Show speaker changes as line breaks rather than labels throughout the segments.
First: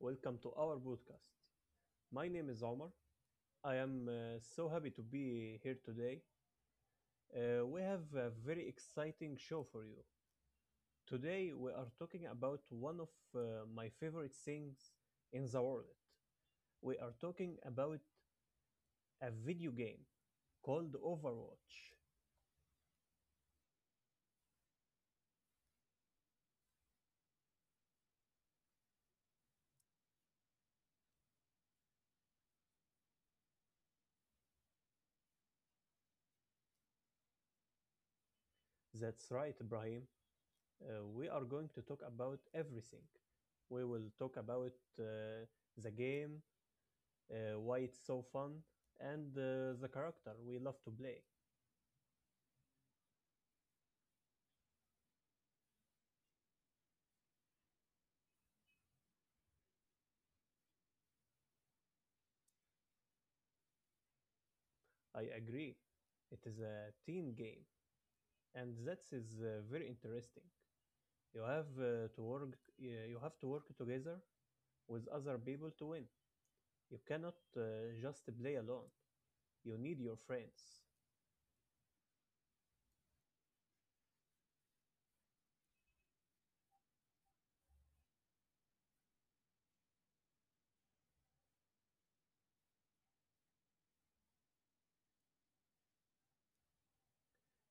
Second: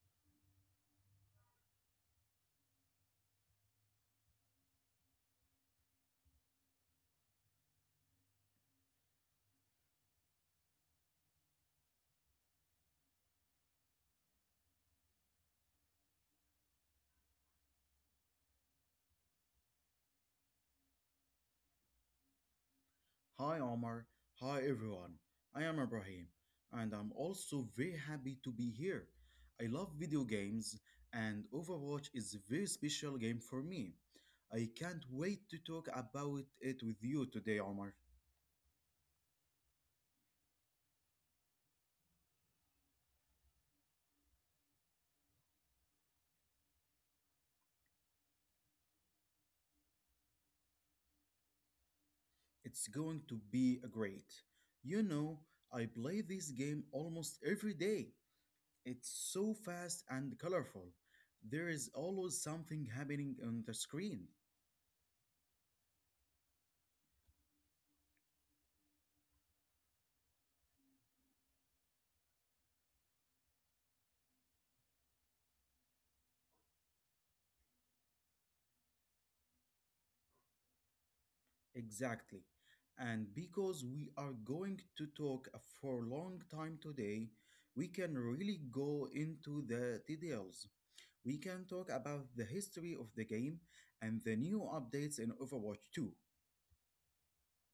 Welcome to our podcast. My name is Omar. I am so happy to be here today. We have a very exciting show for you. Today, we are talking about one of my favorite things in the world. We are talking about a video game called Overwatch.
Hi Omar, hi everyone. I am Ibrahim and I'm also very happy to be here. I love video games and Overwatch is a very special game for me. I can't wait to talk about it with you today, Omar.
That's right, Ibrahim. We are going to talk about everything. We will talk about uh, the game, why it's so fun, and the character we love to play.
It's going to be a great. You know, I play this game almost every day. It's so fast and colorful. There is always something happening on the screen.
I agree. It is a team game, and that is very interesting. You have uh, to work. You have to work together with other people to win. You cannot just play alone. You need your friends.
Exactly. And because we are going to talk for a long time today, we can really go into the details. We can talk about the history of the game and the new updates in Overwatch 2.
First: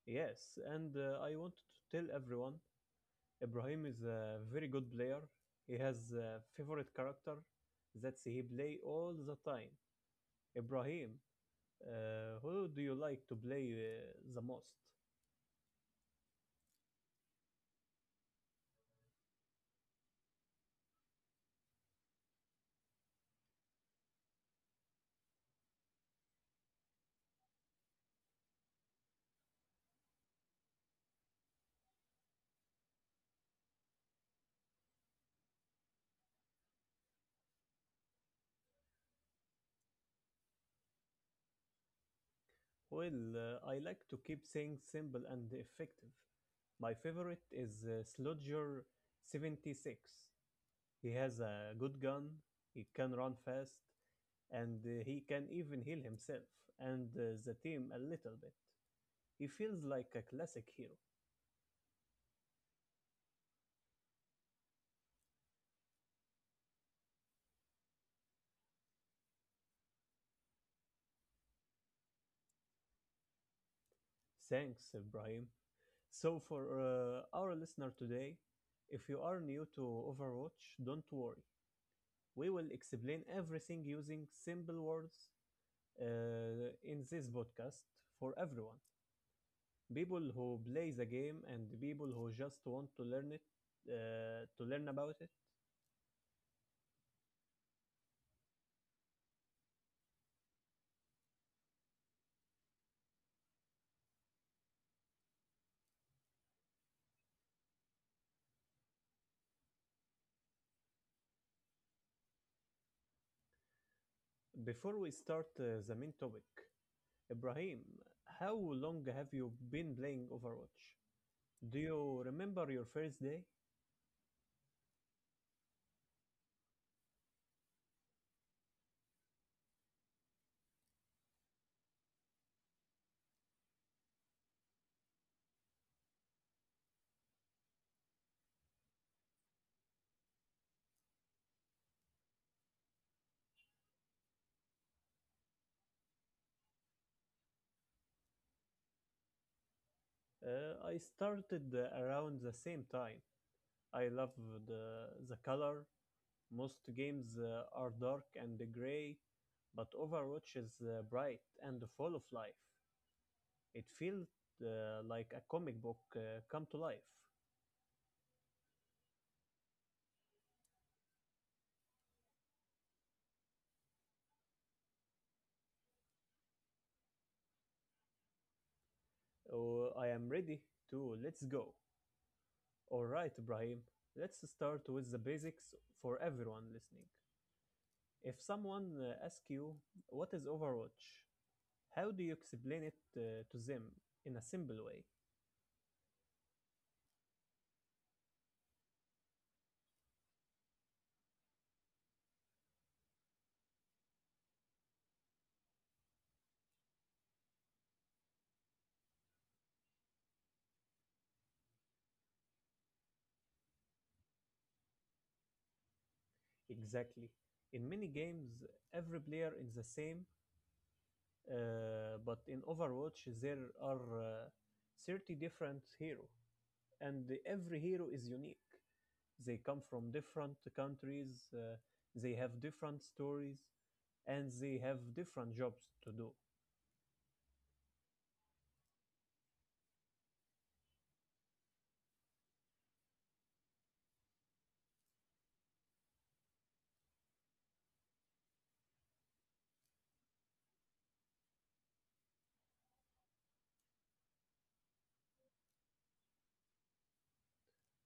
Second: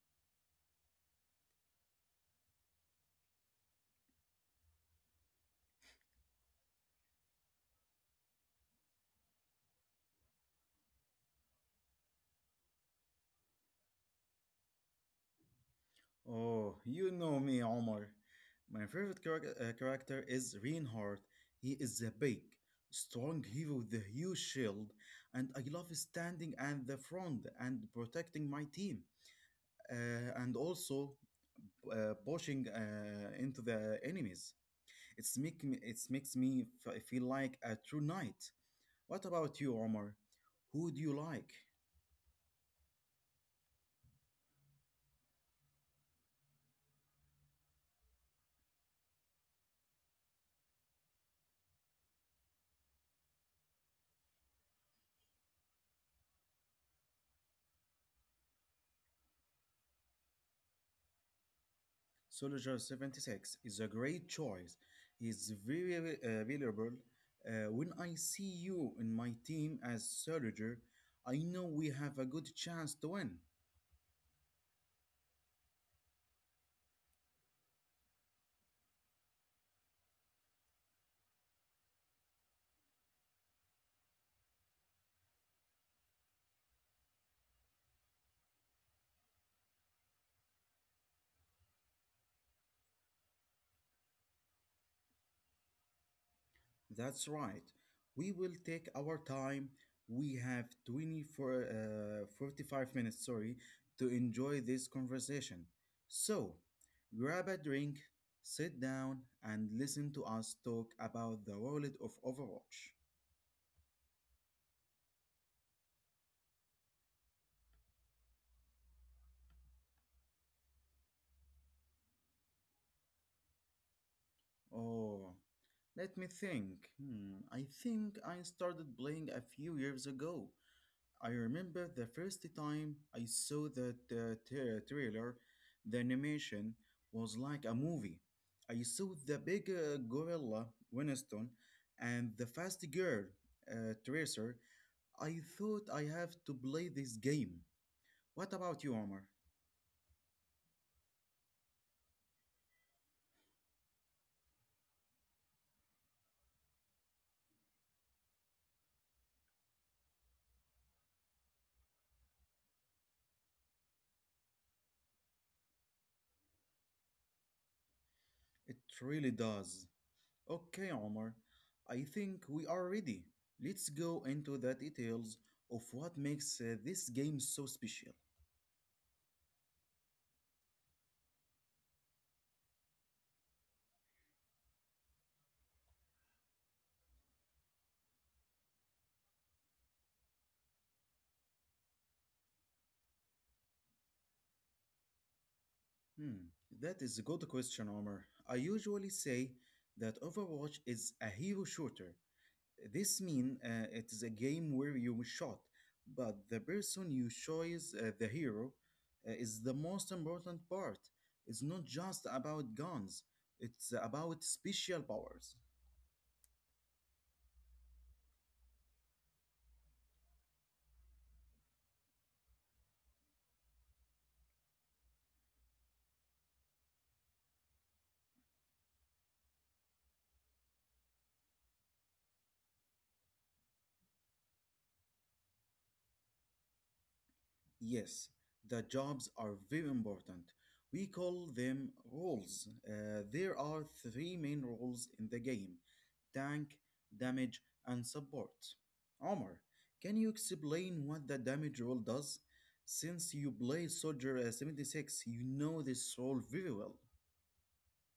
Yes, and I want to tell everyone Ibrahim is a very good player. He has a favorite character that he play all the time. Ibrahim, who do you like to play the most?
Oh, you know me, Omar. My favorite character is Reinhardt. He is a big, strong hero with a huge shield, and I love standing at the front and protecting my team. And also, pushing into the enemies. It makes me feel like a true knight. What about you, Omar? Who do you like?
Well, I like to keep things simple and effective. My favorite is Slodger 76. He has a good gun, he can run fast, and he can even heal himself and the team a little bit. He feels like a classic hero.
Soldier 76 is a great choice. He's very valuable. When I see you in my team as soldier, I know we have a good chance to win.
Thanks, Ibrahim. So, for our listener today, if you are new to Overwatch, don't worry. We will explain everything using simple words in this podcast for everyone. People who play the game and people who just want to learn it, to learn about it.
That's right. We will take our time. We have 20 for uh, 45 minutes, sorry, to enjoy this conversation. So, grab a drink, sit down, and listen to us talk about the world of Overwatch.
Before we start the main topic, Ibrahim, how long have you been playing Overwatch? Do you remember your first day?
Oh, let me think. Hmm, I think I started playing a few years ago. I remember the first time I saw that trailer, the animation was like a movie. I saw the big gorilla Winston and the fast girl Tracer. I thought I have to play this game. What about you, Omar?
I started around the same time. I loved the color. Most games are dark and gray, but Overwatch is bright and full of life. It feels like a comic book come to life.
It really does. Okay, Omar, I think we are ready. Let's go into the details of what makes this game so special.
Oh, I am ready to let's go. All right, Ibrahim, let's start with the basics for everyone listening. If someone asks you, what is Overwatch? How do you explain it to them in a simple way?
Hmm, that is a good question, Omar. I usually say that Overwatch is a hero shooter. This means it is a game where you shot, but the person you choose, the hero, is the most important part. It's not just about guns, it's about special powers.
Exactly. In many games, every player is the same. But in Overwatch, there are 30 different hero, and every hero is unique. They come from different countries, they have different stories, and they have different jobs to do.
Yes, the jobs are very important. We call them roles. There are three main roles in the game: tank, damage, and support. Omar, can you explain what the damage role does? Since you play Soldier 76, you know this role very well.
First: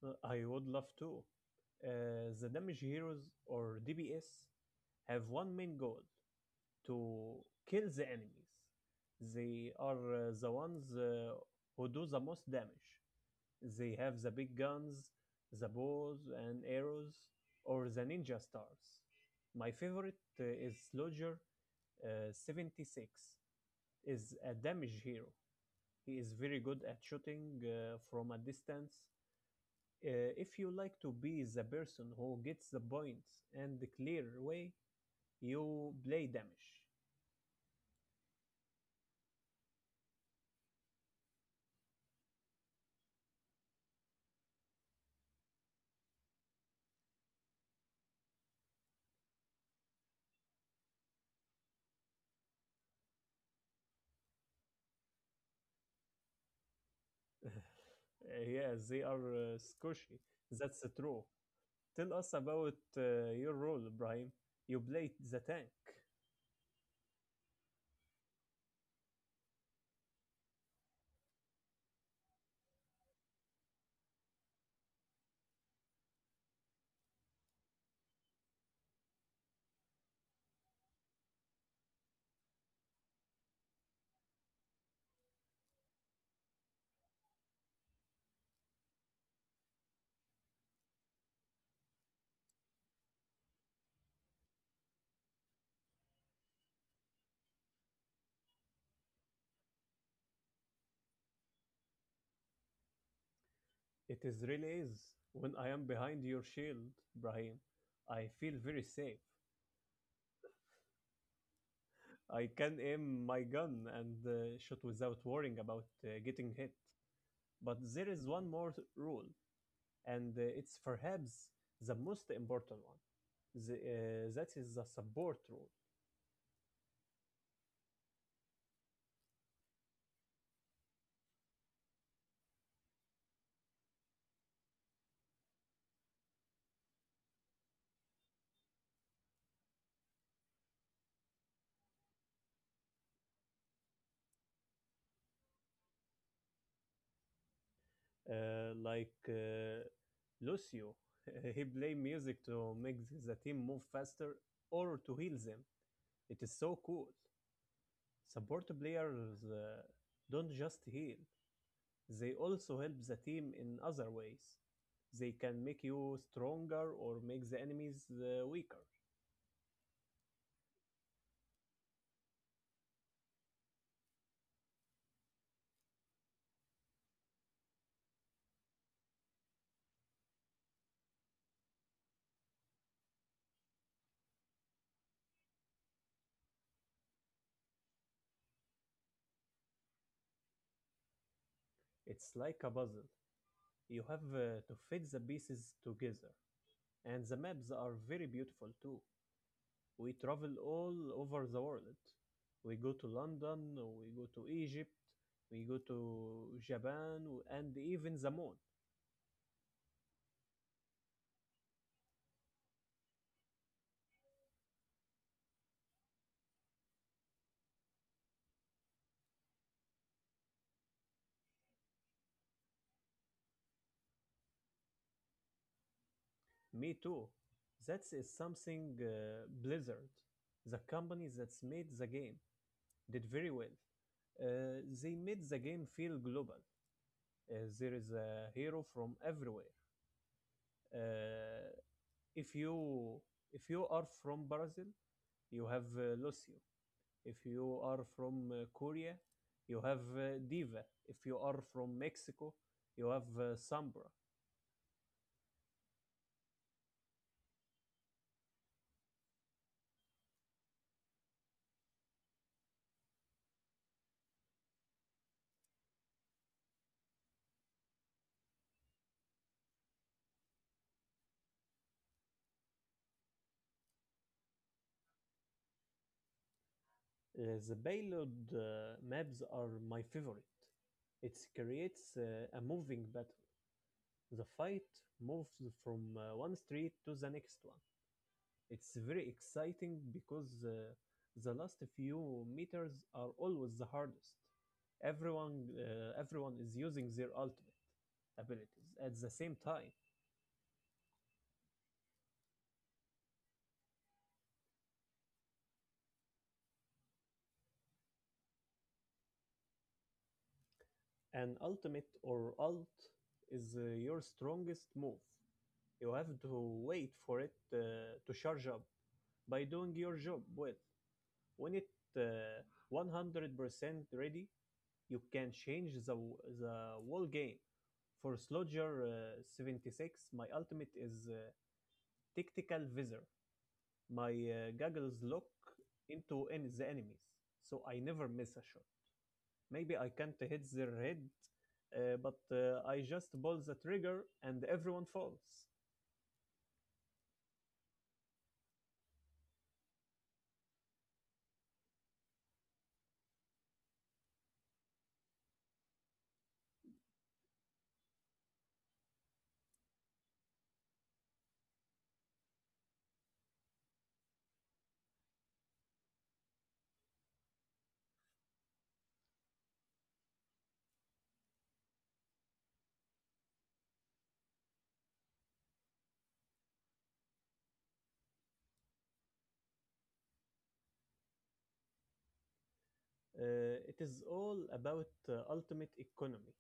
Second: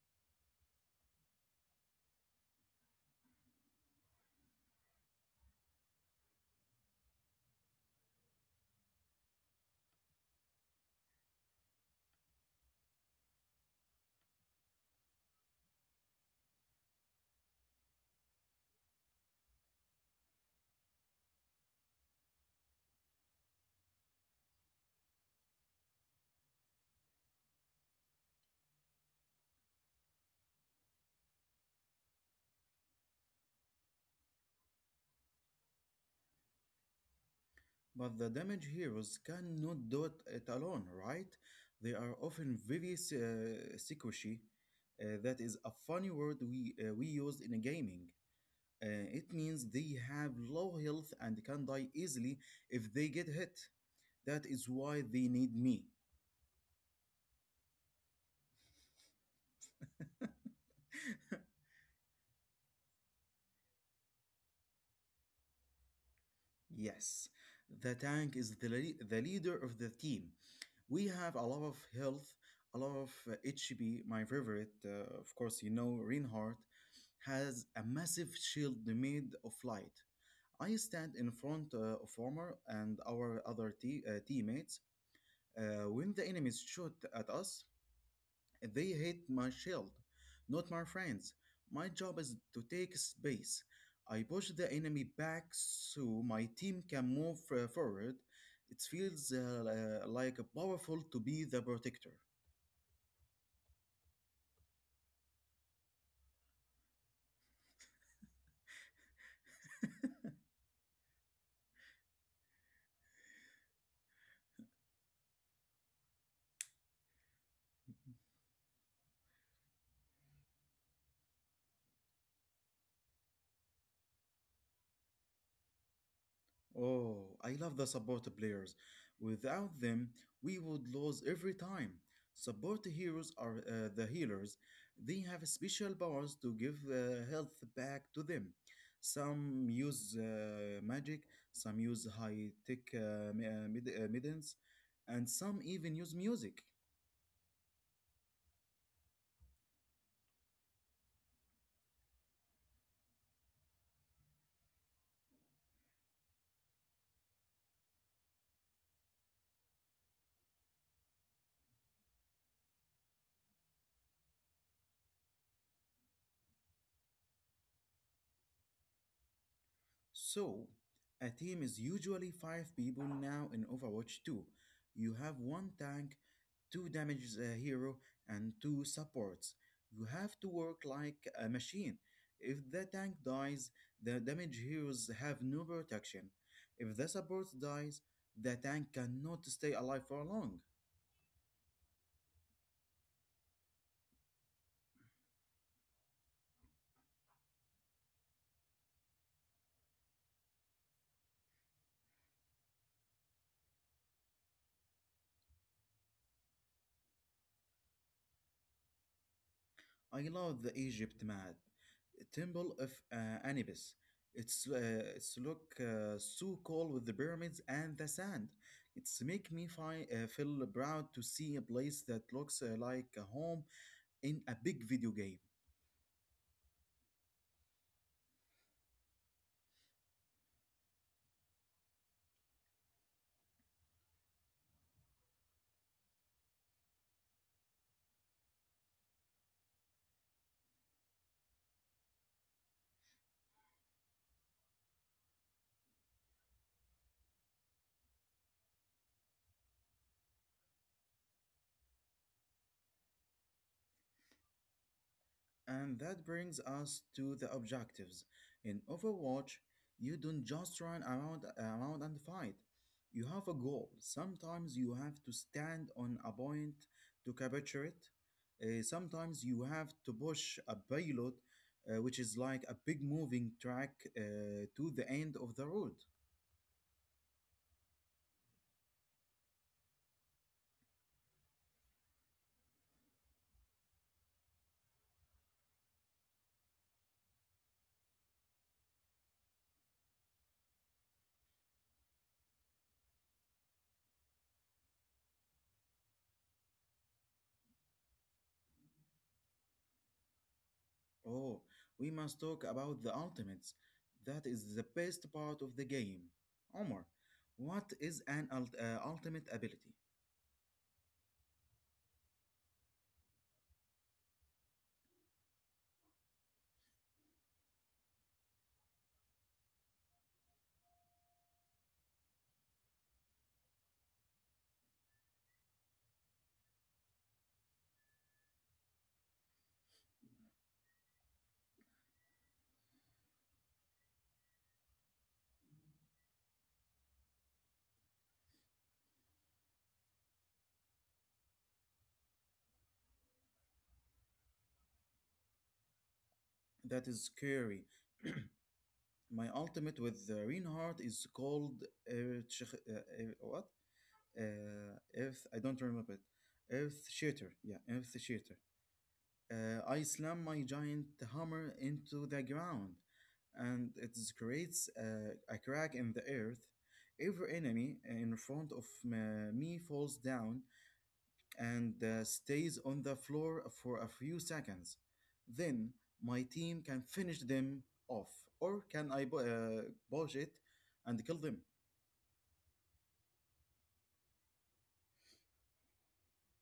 I would love to. Uh, the damage heroes or DPS have one main goal, to kill the enemies. They are the ones who do the most damage. They have the big guns, the bows and arrows, or the ninja stars. My favorite is Slodger 76, is a damage hero. He is very good at shooting from a distance. Uh, if you like to be the person who gets the points and clear way, you play damage.
But the damage heroes cannot do it alone, right? They are often very squishy. That is a funny word we use in gaming. It means they have low health and can die easily if they get hit. That is why they need me.
Yeah, they are squishy. That's true. Tell us about your role, Brian. You played the tank.
Yes, the tank is the leader of the team. We have a lot of health, a lot of HP. My favorite, of course, you know, Reinhardt has a massive shield made of light. I stand in front of Farmer and our other teammates. When the enemies shoot at us, they hate my shield, not my friends. My job is to take space. I push the enemy back so my team can move forward. It feels like powerful to be the protector.
It is really is. When I am behind your shield, Brahim, I feel very safe. I can aim my gun and shoot without worrying about getting hit. But there is one more rule, and it's perhaps the most important one. That is the support rule.
Oh, I love the support players. Without them, we would lose every time. Support heroes are the healers. They have special powers to give health back to them. Some use magic, some use high tech middens, and some even use music.
Uh, like uh, Lucio, he play music to make the team move faster or to heal them. It is so cool. Support players don't just heal, they also help the team in other ways. They can make you stronger or make the enemies weaker.
So, a team is usually 5 people now in Overwatch 2. You have one tank, two damage hero, and two supports. You have to work like a machine. If the tank dies, the damage heroes have no protection. If the support dies, the tank cannot stay alive for long.
It's like a puzzle. You have to fit the pieces together. And the maps are very beautiful too. We travel all over the world. We go to London, we go to Egypt, we go to Japan, and even the moon.
I love the Egypt myth. Temple of Anubis. It's look so cool with the pyramids and the sand. It's make me feel proud to see a place that looks like a home in a big video game.
Me too. That is something Blizzard, the company that's made the game, did very well. They made the game feel global. There is a hero from everywhere. Uh, if you if you are from Brazil, you have Lucio. If you are from Korea, you have Diva. If you are from Mexico, you have Sambra.
And that brings us to the objectives. In Overwatch, you don't just run around and fight. You have a goal. Sometimes you have to stand on a point to capture it. Sometimes you have to push a payload, which is like a big moving track to the end of the road.
The payload maps are my favorite. It creates a moving battle. The fight moves from one street to the next one. It's very exciting because the last few meters are always the hardest. Everyone is using their ultimate abilities at the same time.
Oh, we must talk about the ultimates. That is the best part of the game. Omar, what is an ultimate ability?
An ultimate or alt is your strongest move. You have to wait for it to charge up by doing your job well. When it uh, 100% ready, you can change the whole game. For Slodger 76, my ultimate is Tactical Visor. My goggles lock into the enemies, so I never miss a shot. Maybe I can't hit their head, but I just pull the trigger and everyone falls.
That is scary. My ultimate with Reinhardt is called Earth, uh, Earth- what? Earth. I don't remember it. Earth Shatter. Yeah, Earth Shatter. I slam my giant hammer into the ground, and it creates a crack in the earth. Every enemy in front of me falls down, and stays on the floor for a few seconds. Then my team can finish them off, or can I botch it and kill them?
It is all about ultimate economy.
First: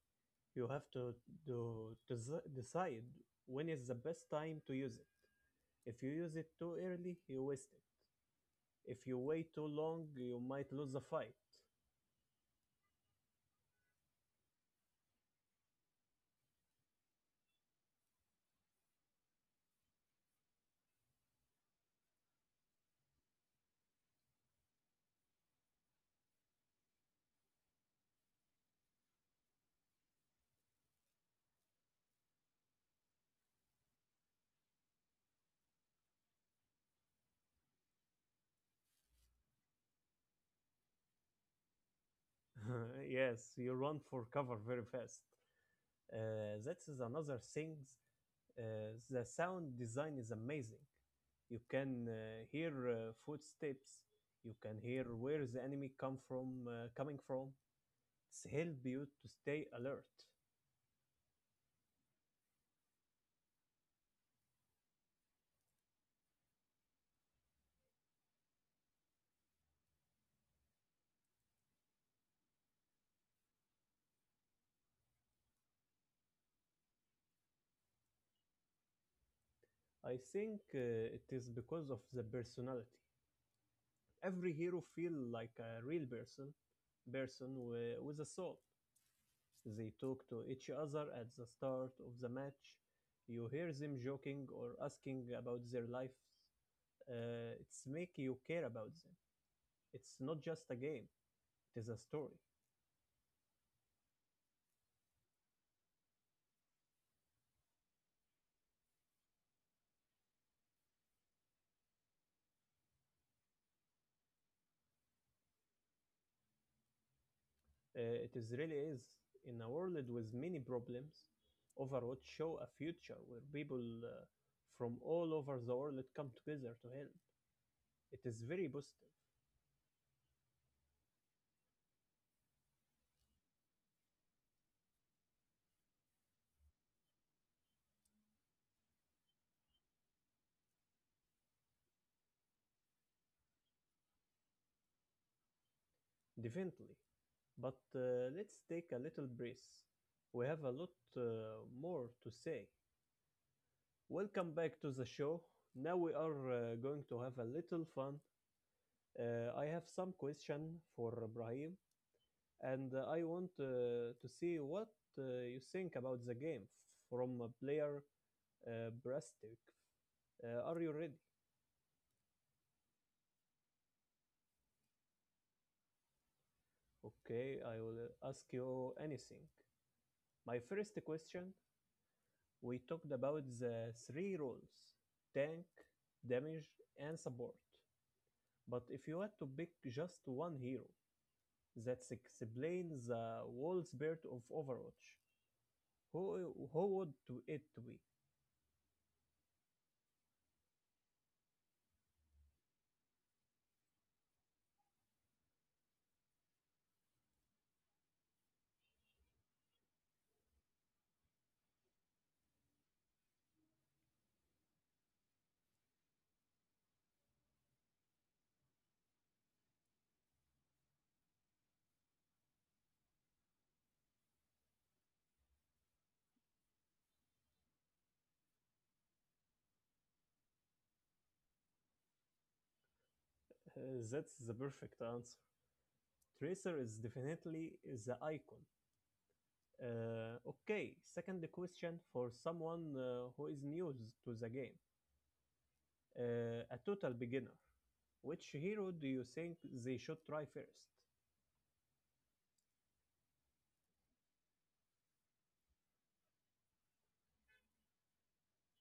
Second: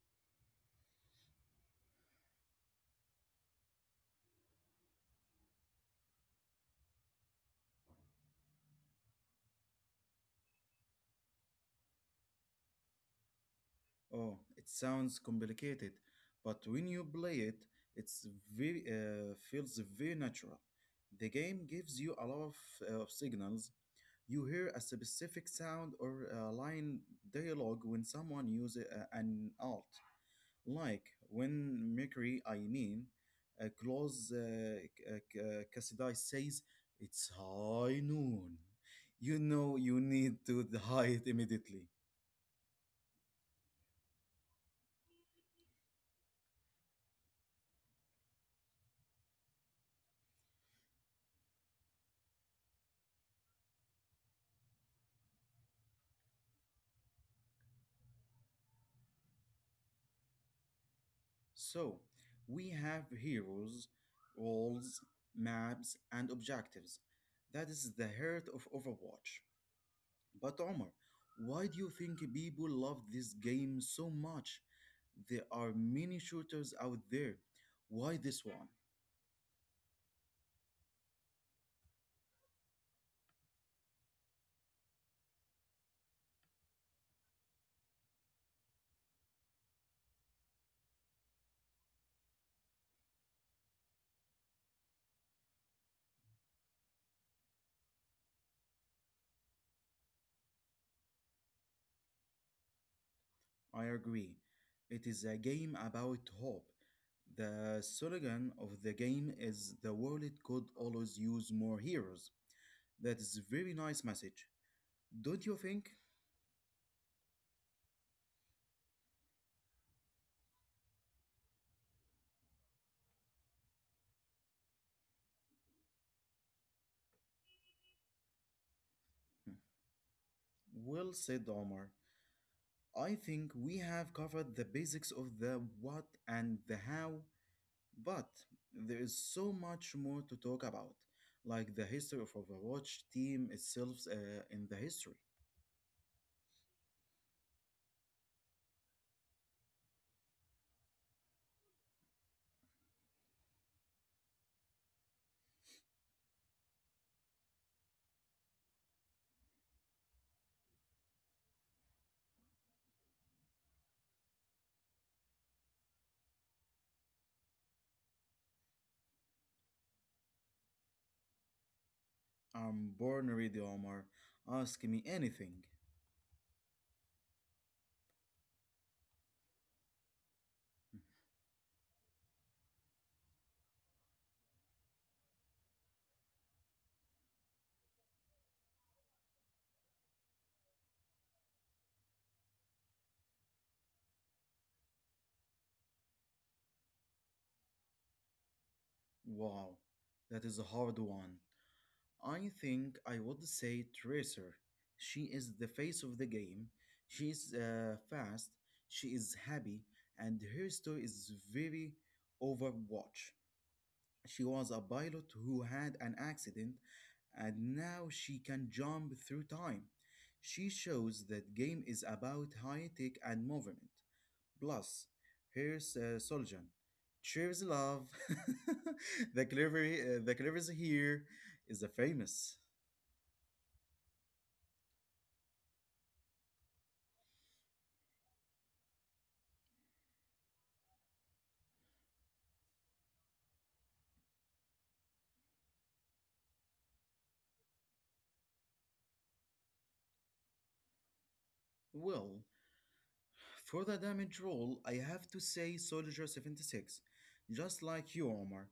You have to desi decide when is the best time to use it. If you use it too early, you waste it. If you wait too long, you might lose the fight.
Oh, it sounds complicated, but when you play it, it's very feels very natural. The game gives you a lot of, signals. You hear a specific sound or a line dialogue when someone uses an alt. Like when Mercury, I mean, Claus K- K- Cassidy says, "It's high noon." You know you need to hide immediately.
Yes, you run for cover very fast. That is another thing. The sound design is amazing. You can hear footsteps. You can hear where the enemy coming from. Help you to stay alert.
So we have heroes, roles, maps, and objectives. That is the heart of Overwatch. But Omar, why do you think people love this game so much? There are many shooters out there. Why this one?
I think it is because of the personality. Every hero feels like a real person, with a soul. They talk to each other at the start of the match. You hear them joking or asking about their lives. It's make you care about them. It's not just a game; it is a story.
I agree. It is a game about hope. The slogan of the game is "the world could always use more heroes." That is a very nice message. Don't you think?
It is really is. In a world with many problems, Overwatch show a future where people from all over the world come together to help. It is very positive,
Hmm. Well said, Omar. I think we have covered the basics of the what and the how, but there is so much more to talk about, like the history of Overwatch team itself in the history.
definitely. But let's take a little breath. We have a lot more to say. Welcome back to the show. Now we are going to have a little fun. I have some question for Ibrahim, and I want to see what you think about the game from a player perspective. Are you ready?
I'm born ready, Omar. Ask me anything.
Okay, I will ask you anything. My first question: we talked about the three roles: tank, damage, and support. But if you had to pick just one hero that explains the whole spirit of Overwatch, who would it be?
Wow, that is a hard one. I think I would say Tracer. She is the face of the game. She is fast, she is happy, and her story is very Overwatch. She was a pilot who had an accident, and now she can jump through time. She shows that game is about high tech and movement. Plus, here's Soljan. "Cheers, love." The cleverest here is the famous.
That's the perfect answer. Tracer is definitely the icon. Okay, second question: for someone who is new to the game, a total beginner. Which hero do you think they should try first?
Well, for the damage roll, I have to say Soldier 76. Just like you, Omar,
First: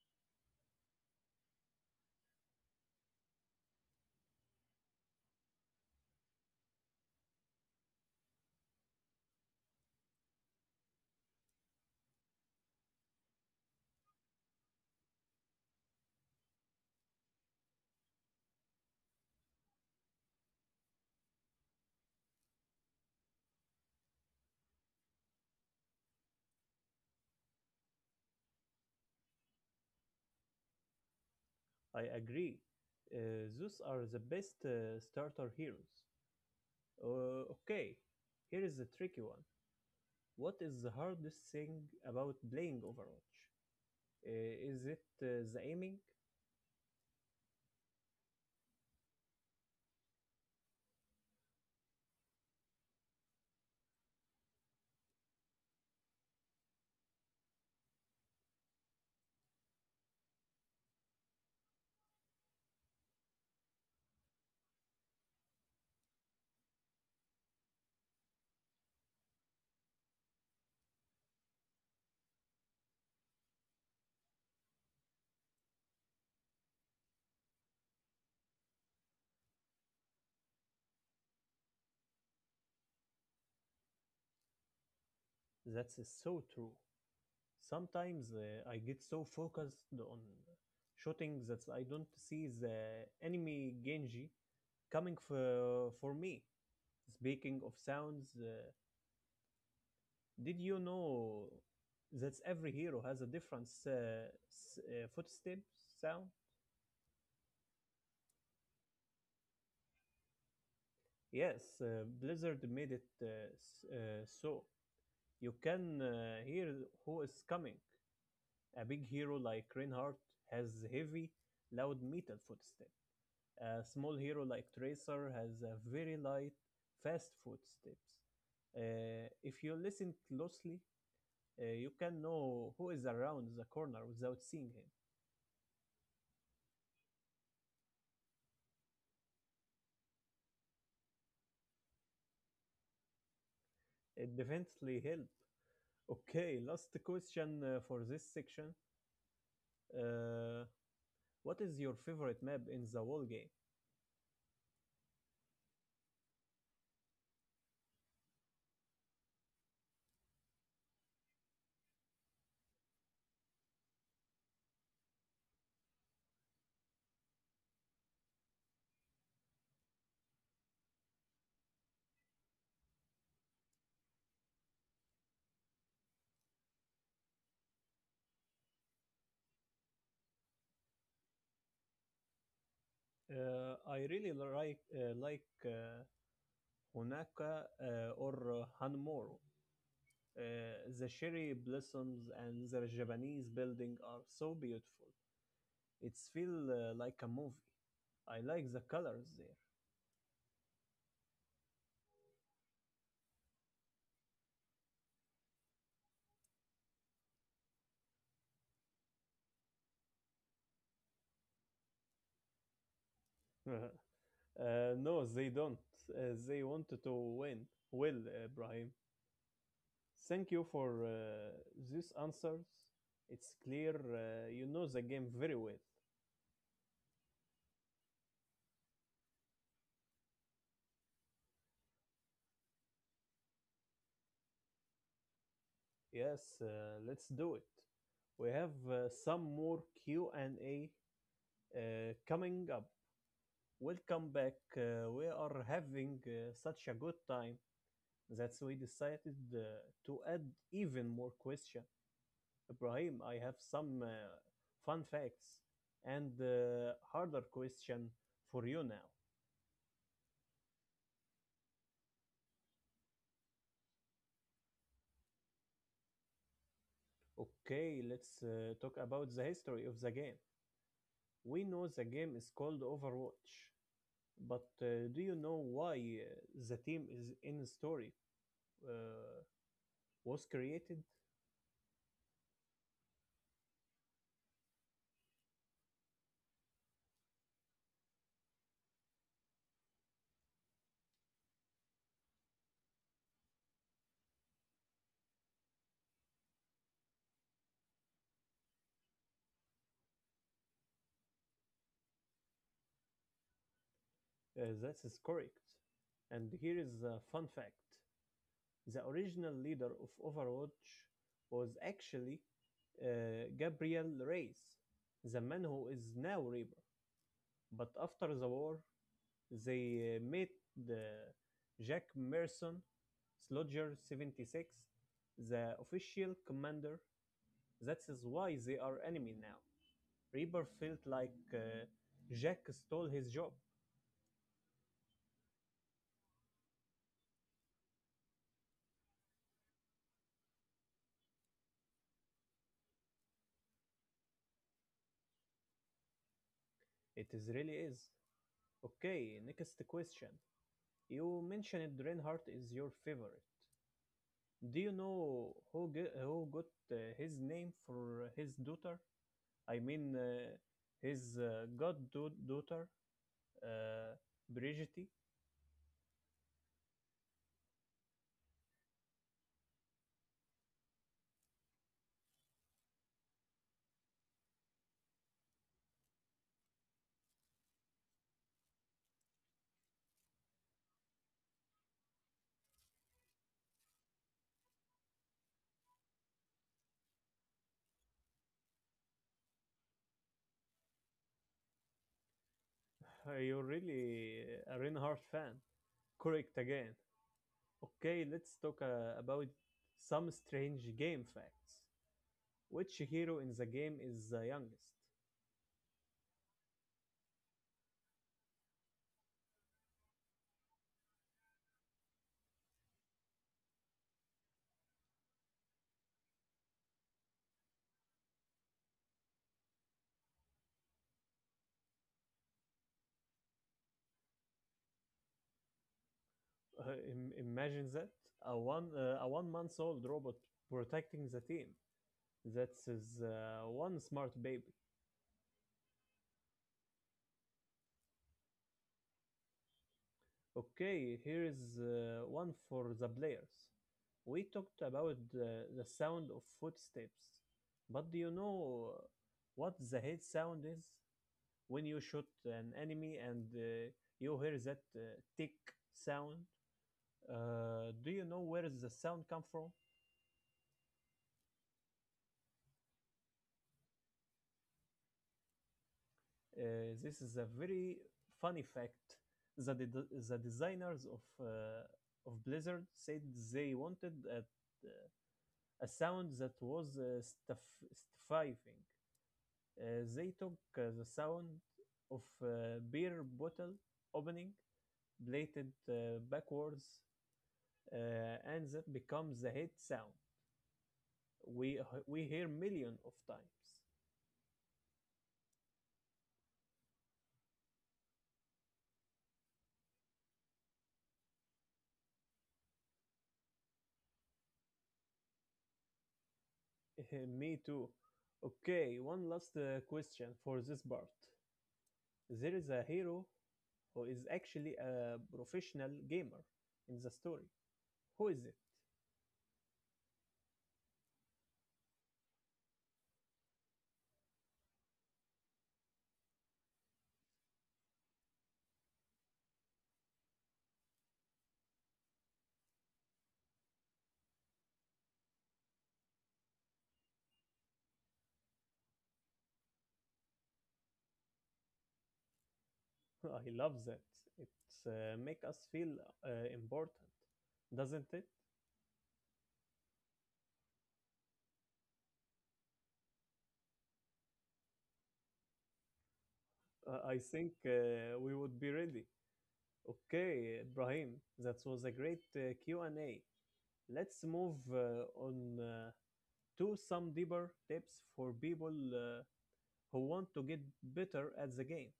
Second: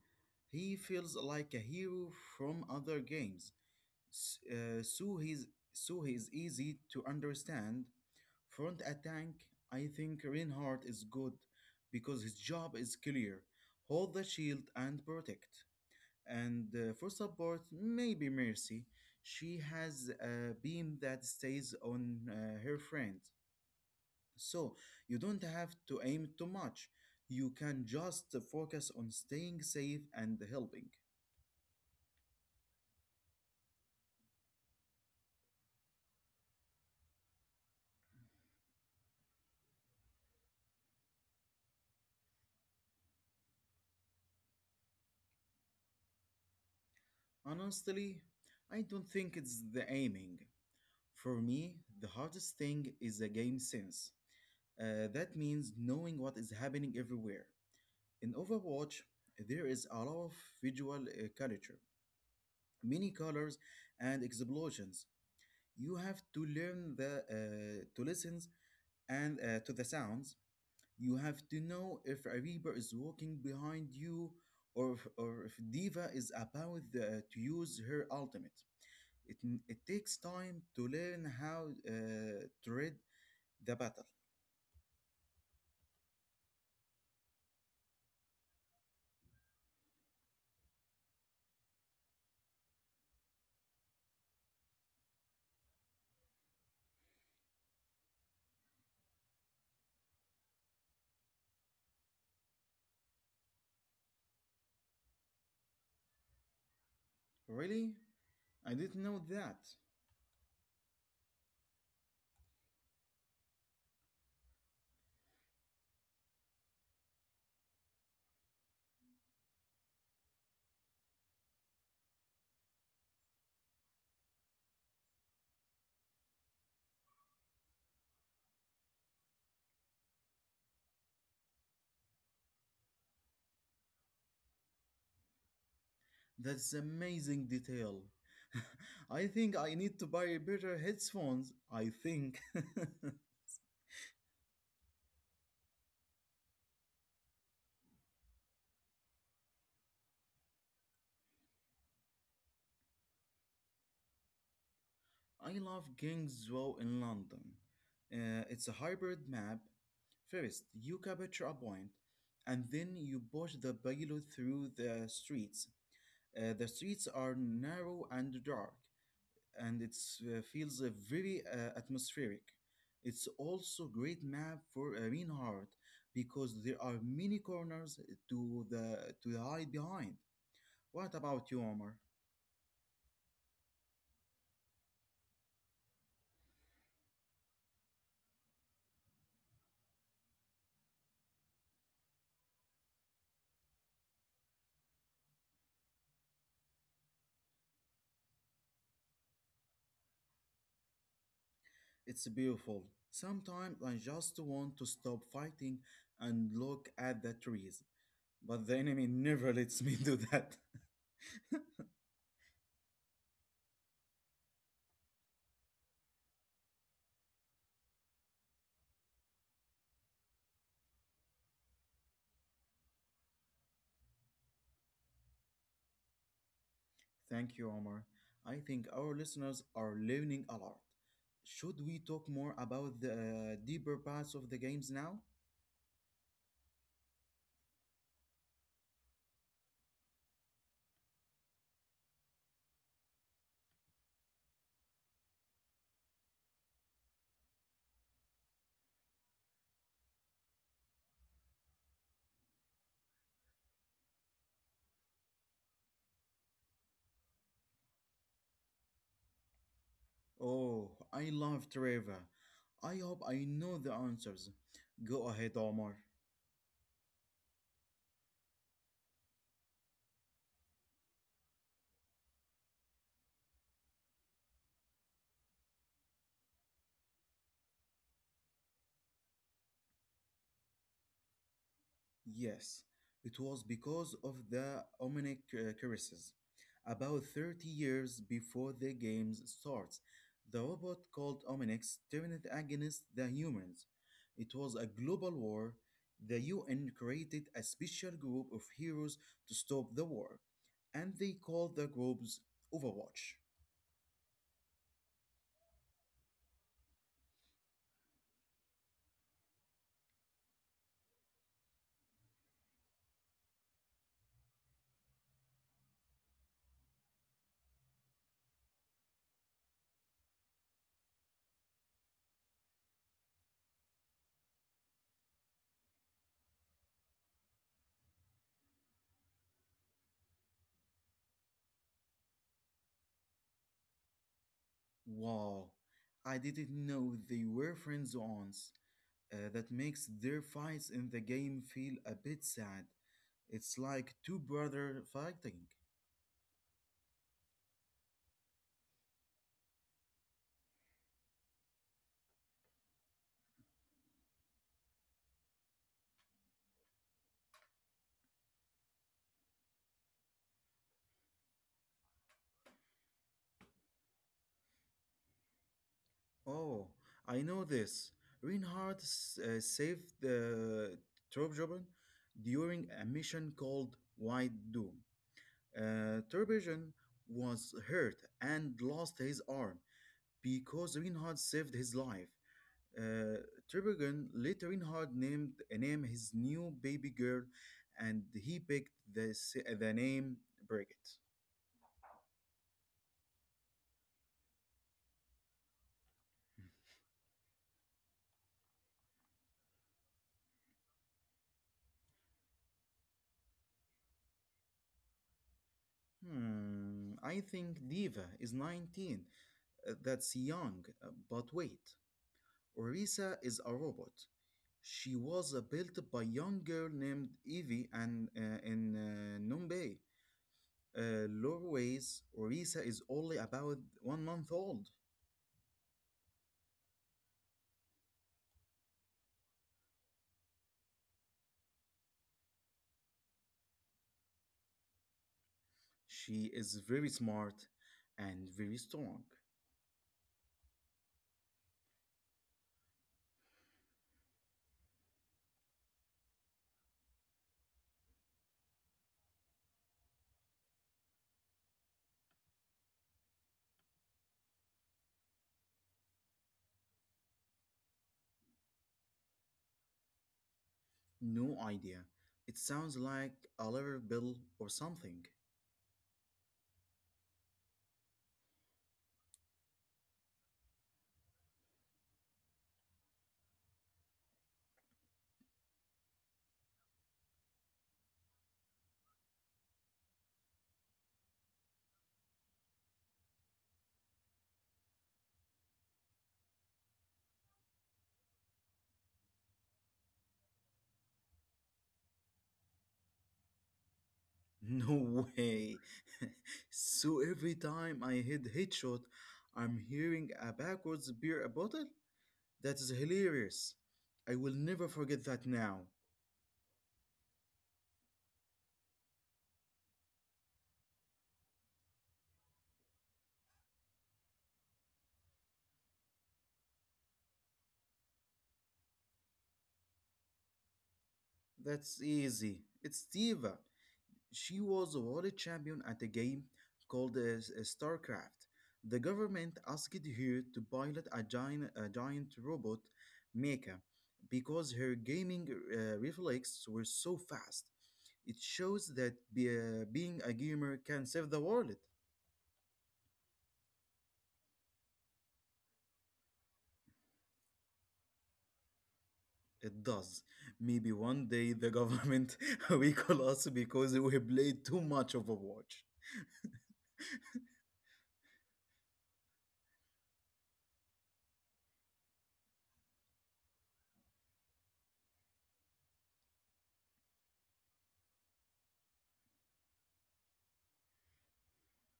he feels like a hero from other games. S- uh, so he's so he's easy to understand. Front attack, I think Reinhardt is good because his job is clear. Hold the shield and protect. And for support, maybe mercy. She has a beam that stays on her friend. So you don't have to aim too much. You can just focus on staying safe and helping.
I agree. Those are the best starter heroes. Okay, here is the tricky one. What is the hardest thing about playing Overwatch? Is it the aiming?
Honestly, I don't think it's the aiming. For me, the hardest thing is the game sense. That means knowing what is happening everywhere. In Overwatch, there is a lot of visual culture, many colors and explosions. You have to learn the to listen and to the sounds. You have to know if a reaper is walking behind you, or if diva is about to use her ultimate. It it takes time to learn how to read the battle.
That's so true. Sometimes I get so focused on shooting that I don't see the enemy Genji coming for me. Speaking of sounds, did you know that every hero has a different footstep sound?
Really, I didn't know that.
Yes, Blizzard made it so you can hear who is coming. A big hero like Reinhardt has heavy, loud metal footsteps. A small hero like Tracer has a very light, fast footsteps. If you listen closely, you can know who is around the corner without seeing him.
That's amazing detail. I think I need to buy better headphones. I think.
It definitely helps. Okay, last question for this section. Uh, what is your favorite map in the whole game?
I love Kingsway in London. It's a hybrid map. First, you capture a point, and then you push the payload through the streets. The streets are narrow and dark, and it feels very atmospheric. It's also great map for a mean heart because there are many corners to hide behind. What about you, Omar?
I really like Hunaka or Hanmoro. The cherry blossoms and the Japanese building are so beautiful. It's feel like a movie. I like the colors there.
It's beautiful. Sometimes I just want to stop fighting and look at the trees, but the enemy never lets me do that.
Uh-huh. No, they don't. They want to win. Well, Brahim, thank you for these answers. It's clear you know the game very well.
Thank you, Omar. I think our listeners are learning a lot. Should we talk more about the deeper parts of the games now?
Yes, let's do it. We have some more Q&A uh, coming up. Welcome back. We are having such a good time that we decided to add even more question. Ibrahim, I have some fun facts and harder question for you now.
Oh, I love Trevor. I hope I know the answers. Go ahead, Omar.
Okay, let's talk about the history of the game. We know the game is called Overwatch, but do you know why uh, the team is in story uh, was created?
Yes, it was because of the Omnic curses. About 30 years before the game starts, the robot called Omnix turned against the humans. It was a global war. The UN created a special group of heroes to stop the war, and they called the groups Overwatch.
That is correct. And here is a fun fact. The original leader of Overwatch was actually Gabriel Reyes, the man who is now Reaper, but after the war they made the Jack Merson Slodger 76 the official commander. That is why they are enemy now. Reaper felt like Jack stole his job.
Wow, I didn't know they were friends once. That makes their fights in the game feel a bit sad. It's like two brothers fighting.
It is really is. Okay, next question. You mentioned Reinhardt is your favorite. Do you know who who got his name for his daughter? I mean, uh, his goddaughter, uh, Brigitte.
Oh, I know this. Reinhardt saved the Turbojobin during a mission called White Doom. Turbojobin was hurt and lost his arm because Reinhardt saved his life. Uh, Turbojobin later Reinhardt named name his new baby girl, and he picked the name Brigitte.
You're really a Reinhardt fan. Correct again. Okay, let's talk about some strange game facts. Which hero in the game is the youngest?
Hmm, I think Diva is 19. That's young, but wait. Orisa is a robot. She was built by a young girl named Evie and in Numbay. Lore ways, Orisa is only about 1 month old.
Imagine that a 1 month old robot protecting the team. That's his one smart baby.
She is very smart and very strong.
Okay, here is one for the players. We talked about the sound of footsteps, but do you know what the hit sound is? When you shoot an enemy and you hear that tick sound, do you know where the sound comes from?
No idea. It sounds like a lever bill or something.
This is a very funny fact. The designers of uh, of Blizzard said they wanted a sound that was stuffing. They took the sound of a beer bottle opening, played it backwards, uh, and that becomes the hit sound we we hear million of times.
No way. So every time I hit headshot, I'm hearing a backwards beer bottle. That is hilarious. I will never forget that now.
Me too. Okay, one last question for this part. There is a hero who is actually a professional gamer in the story. Who is it?
That's easy. It's Diva. She was a world champion at a game called StarCraft. The government asked her to pilot a giant robot mecha because her gaming reflexes were so fast. It shows that being a gamer can save the world.
I love that. It makes us feel important, doesn't it?
It does. Maybe one day the government will call us because we played too much Overwatch.
I think we would be ready. Okay, Ibrahim, that was a great Q&A. Let's move on to some deeper tips for people who want to get better at the game.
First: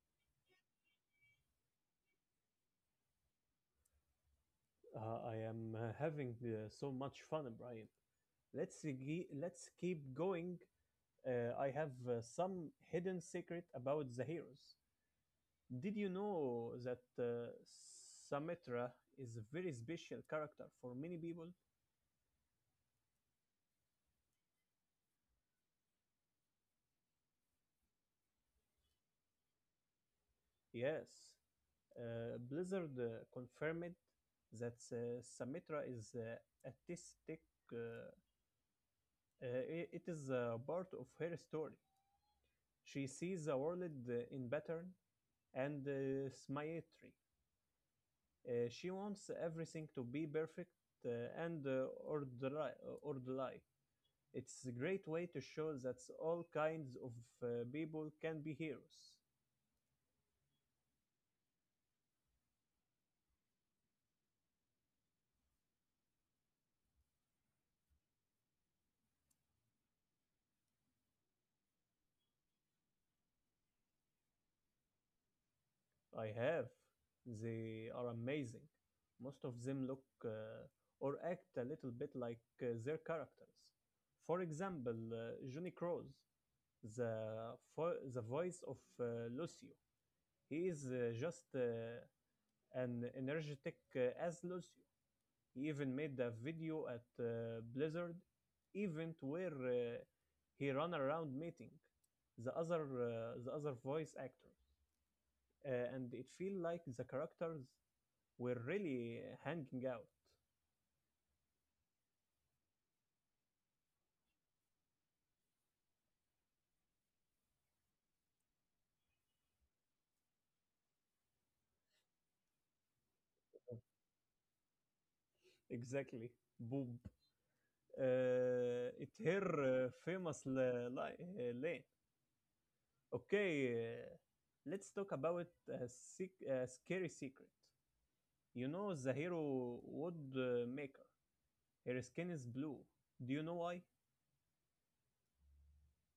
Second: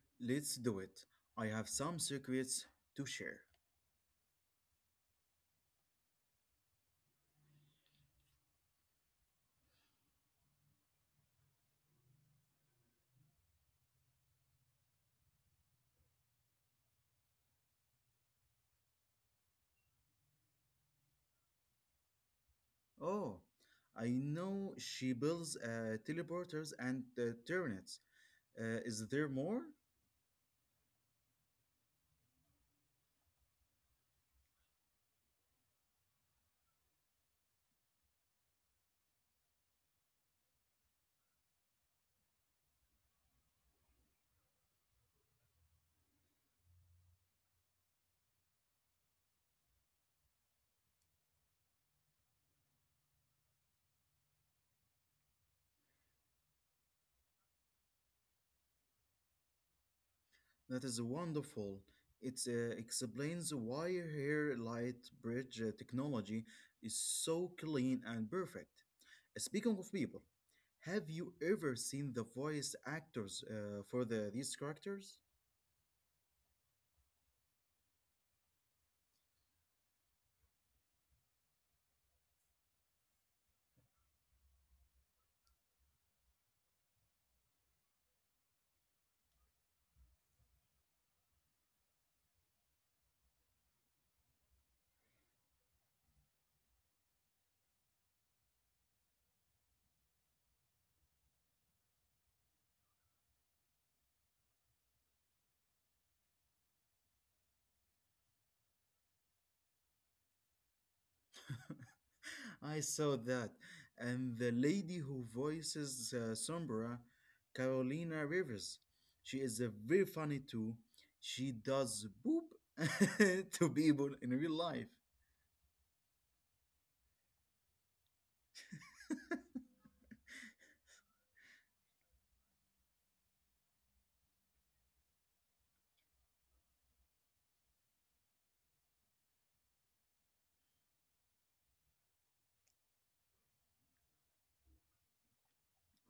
Let's do it. I have some secrets to share.
I am having so much fun, Ibrahim. Let's keep going. I have some hidden secret about the heroes. Did you know that Sumitra is a very special character for many people?
Oh, I know she builds teleporters and turnets. Is there more?
Yes, Blizzard confirmed that Symmetra is artistic. Uh, it is part of her story. She sees the world in pattern and symmetry. She wants everything to be perfect and orderly. It's a great way to show that all kinds of people can be heroes.
That is wonderful. It explains why her light bridge technology is so clean and perfect. Speaking of people, have you ever seen the voice actors for these characters?
I have. They are amazing. Most of them look or act a little bit like their characters. For example, Johnny Crows, the voice of Lucio. He is just an energetic as Lucio. He even made a video at Blizzard event where he ran around meeting the other voice actors, and it feel like the characters we're really hanging out.
I saw that, and the lady who voices Sombra, Carolina Rivers, she is very funny too. She does boop to people in real life.
Exactly. Boob. It's her famous lane. Okay, let's talk about a scary secret. You know the hero wood maker. Her skin is blue. Do you know why?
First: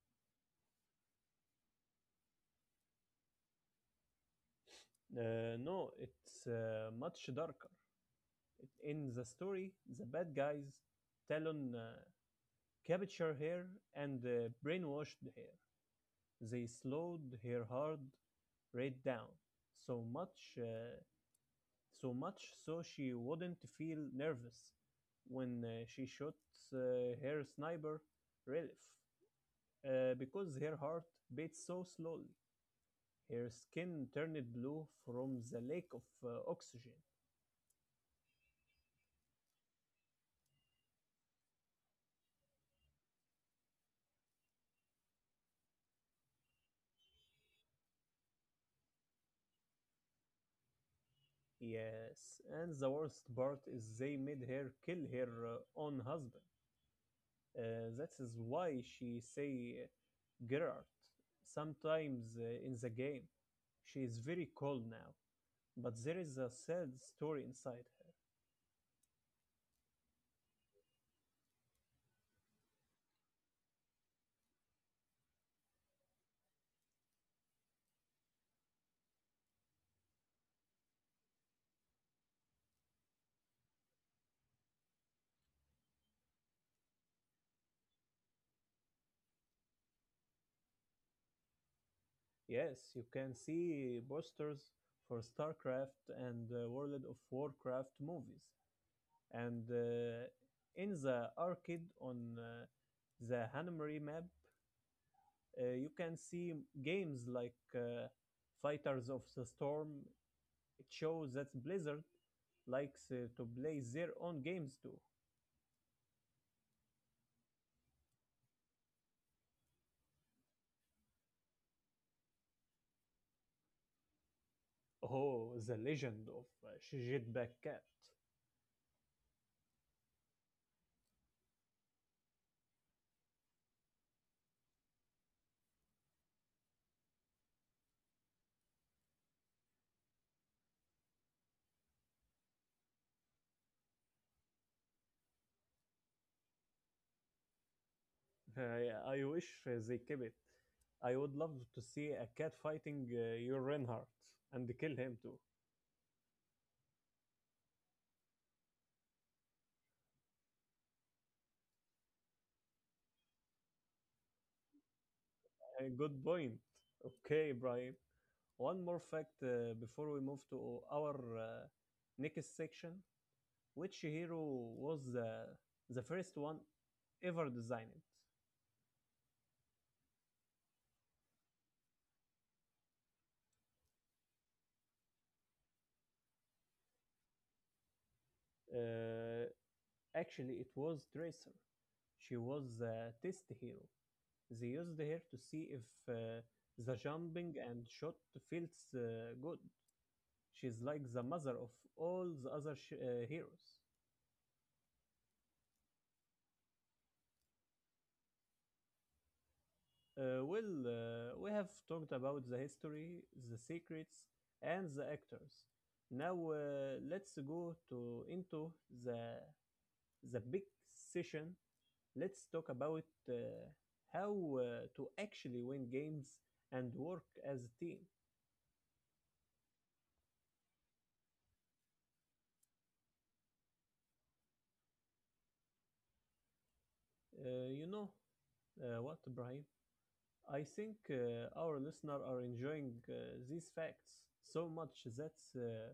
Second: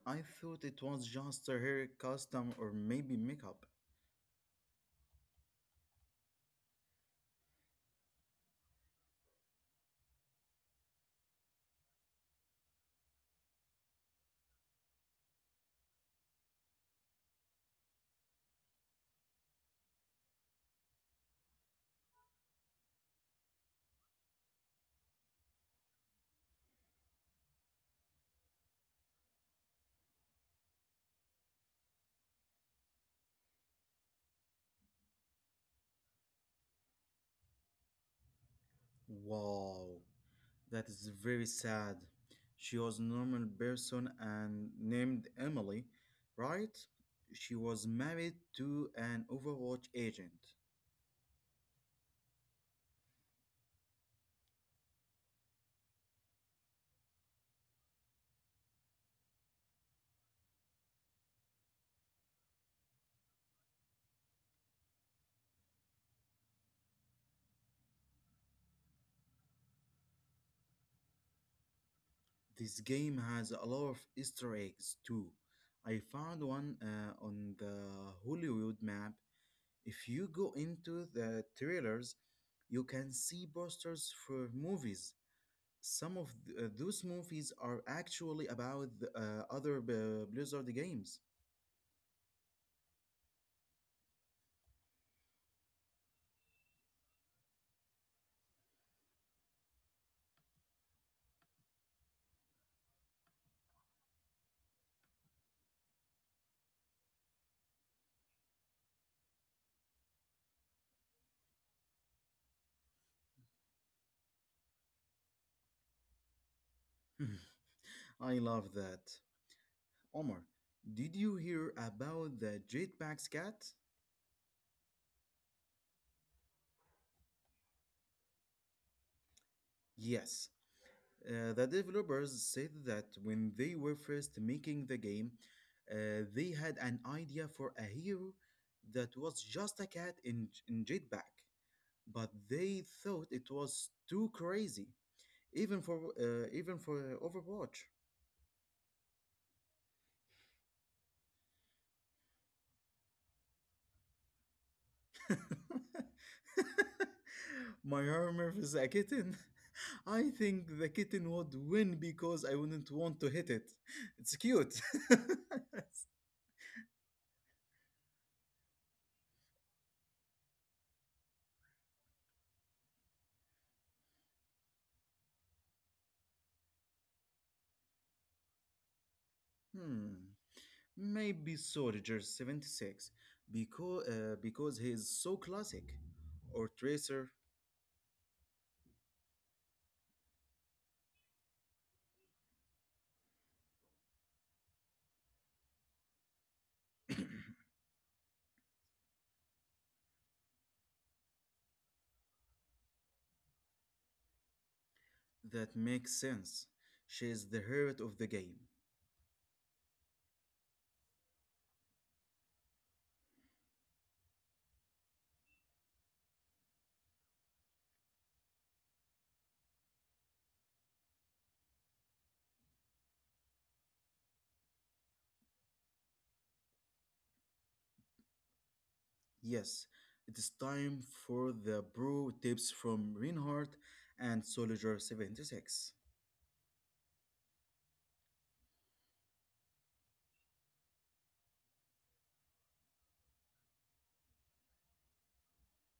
I thought it was just her hair custom or maybe makeup.
No, it's much darker. In the story, the bad guys Talon captured her and brainwashed her. They slowed her heart rate down, so much uh, so much so she wouldn't feel nervous when she shot her sniper relief, because her heart beat so slowly. Her skin turned blue from the lack of oxygen.
Wow, that is very sad. She was a normal person and named Emily, right? She was married to an Overwatch agent.
Yes, and the worst part is they made her kill her own husband. That is why she say Gerard sometimes in the game. She is very cold now, but there is a sad story inside her.
This game has a lot of Easter eggs too. I found one on the Hollywood map. If you go into the trailers, you can see posters for movies. Some of those movies are actually about other Blizzard games.
Yes, you can see posters for StarCraft and World of Warcraft movies. And in the arcade on the Hanamari map, you can see games like Fighters of the Storm. It shows that Blizzard likes to play their own games too.
I love that. Omar, did you hear about the Jetpack's cat?
Oh, the legend of Jetpack Cat.
Yes. The developers said that when they were first making the game, they had an idea for a hero that was just a cat in Jetpack, but they thought it was too crazy, even for even for Overwatch.
Yeah, I wish they keep it. I would love to see a cat fighting your Reinhardt and kill him too.
My armor is a kitten. I think the kitten would win because I wouldn't want to hit it. It's cute.
Good point. Okay, Brian. One more fact before we move to our next section. Which hero was the first one ever designed?
hmm. Maybe Soldier 76, because he is so classic. Or Tracer.
Uh, Actually, it was Tracer. She was a test hero. They used her to see if the jumping and shot feels good. She's like the mother of all the other heroes.
That makes sense. She is the heart of the game.
Well, we have talked about the history, the secrets, and the actors. Now let's go to into the the big session. Let's talk about how uh, to actually win games and work as a team.
Yes, it is time for the brew tips from Reinhardt and Soldier 76.
You know what, Brian? I think our listener are enjoying these facts so much that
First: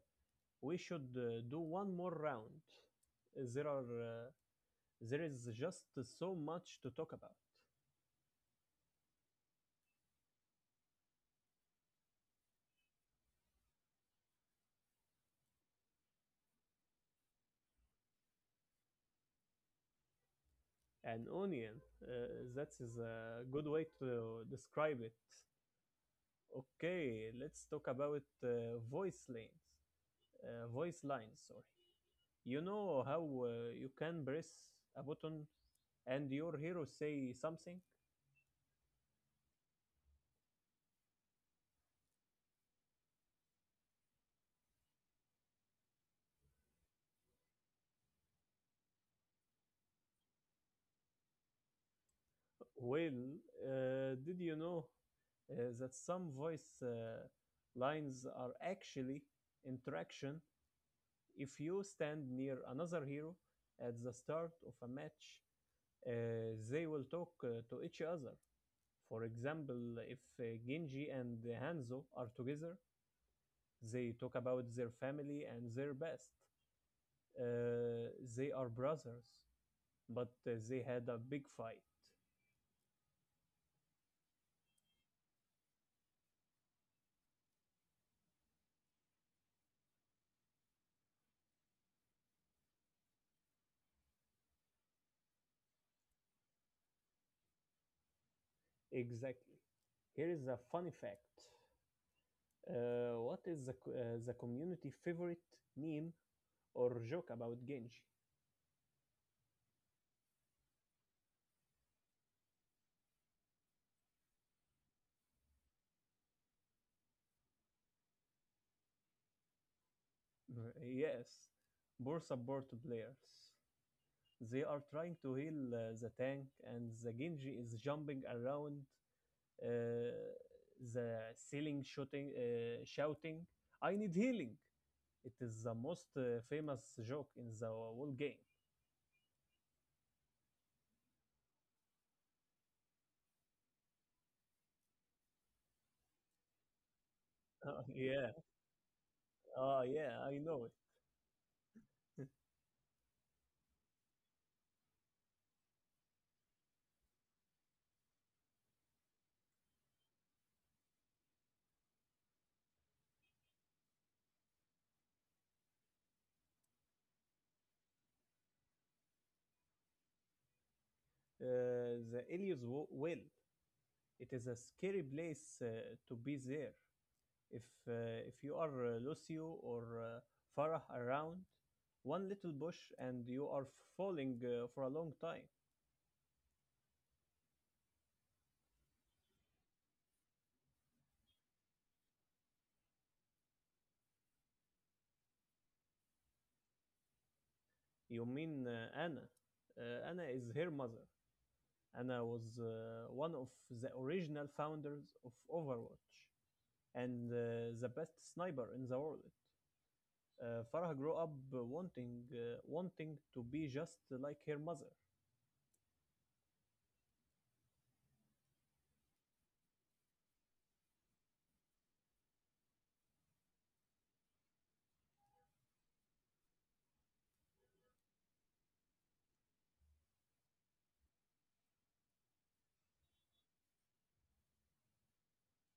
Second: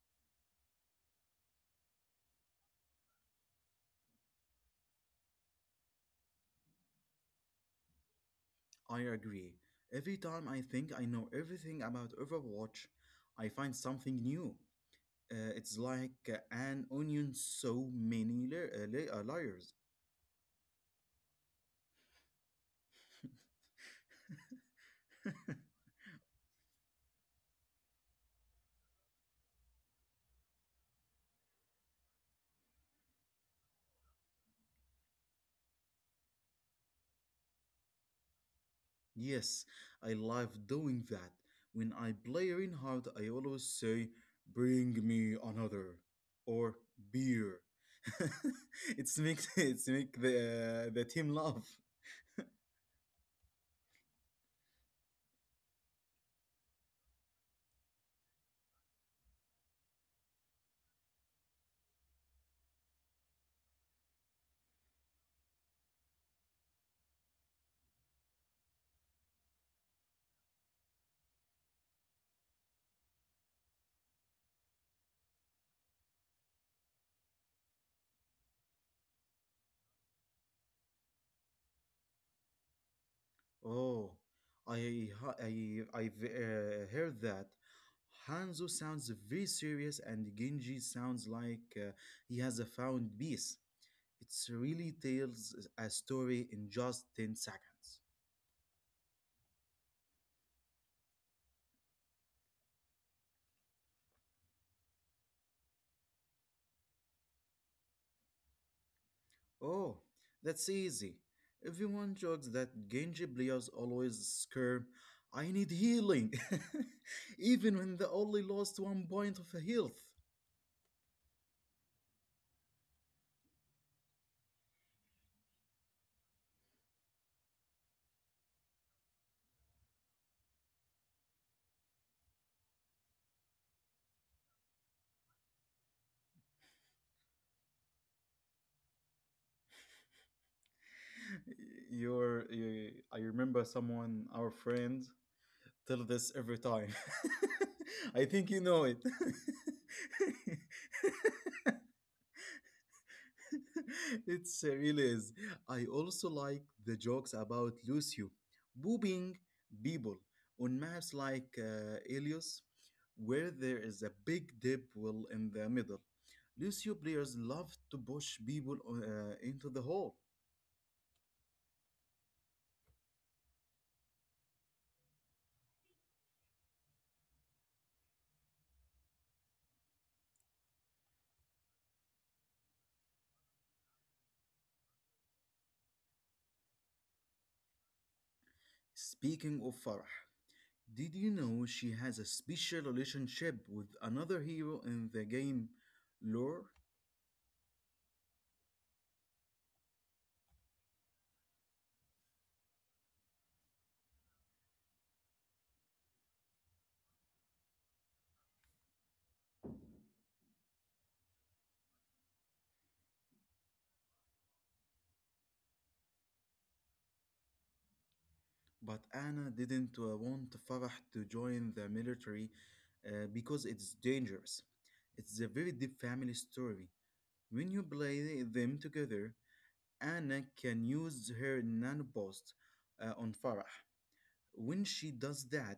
we should do one more round. Uh, There are uh, there is just so much to talk about.
I agree. Every time I think I know everything about Overwatch, I find something new. It's like an onion, so many layers.
An onion. That is a good way to describe it. Okay, let's talk about voice lanes. Voice lines, sorry. You know how you can press a button and your hero say something?
Yes, I love doing that. When I play Reinhardt, I always say, "Bring me another," or "Beer." it's make it's make the team laugh.
Well, did you know that some voice lines are actually interaction? If you stand near another hero at the start of a match, they will talk to each other. For example, if Genji and Hanzo are together, they talk about their family and their best. Uh, they are brothers, but they had a big fight.
Oh, I I've heard that. Hanzo sounds very serious, and Genji sounds like he has a found peace. It's really tells a story in just 10 seconds.
Exactly. Here is a funny fact. What is the community favorite meme or joke about Genji?
Oh, that's easy. Everyone jokes that Genji players always scream, "I need healing," even when they only lost one point of health.
Yes, poor support players. They are trying to heal the tank, and the Genji is jumping around uh, the ceiling, shouting, "I need healing!" It is the most famous joke in the whole game.
I remember someone, our friend, tell this every time.
Uh, yeah,
I think you know it.
yeah, I know it.
It really is. I also like the jokes about Lucio boobing people on maps like Elios, where there is a big deep well in the middle. Lucio players love to push people into the hole.
The Ilios will. It is a scary place to be there. If if you are Lucio or Farah around, one little bush and you are falling for a long time.
Speaking of Farah, did you know she has a special relationship with another hero in the game lore?
You mean Anna? Anna is her mother. Anna was one of the original founders of Overwatch and the best sniper in the world. Farah grew up wanting wanting to be just like her mother.
But Anna didn't want Farah to join the military because it's dangerous. It's a very deep family story. When you play them together, Anna can use her nanobots on Farah. When she does that,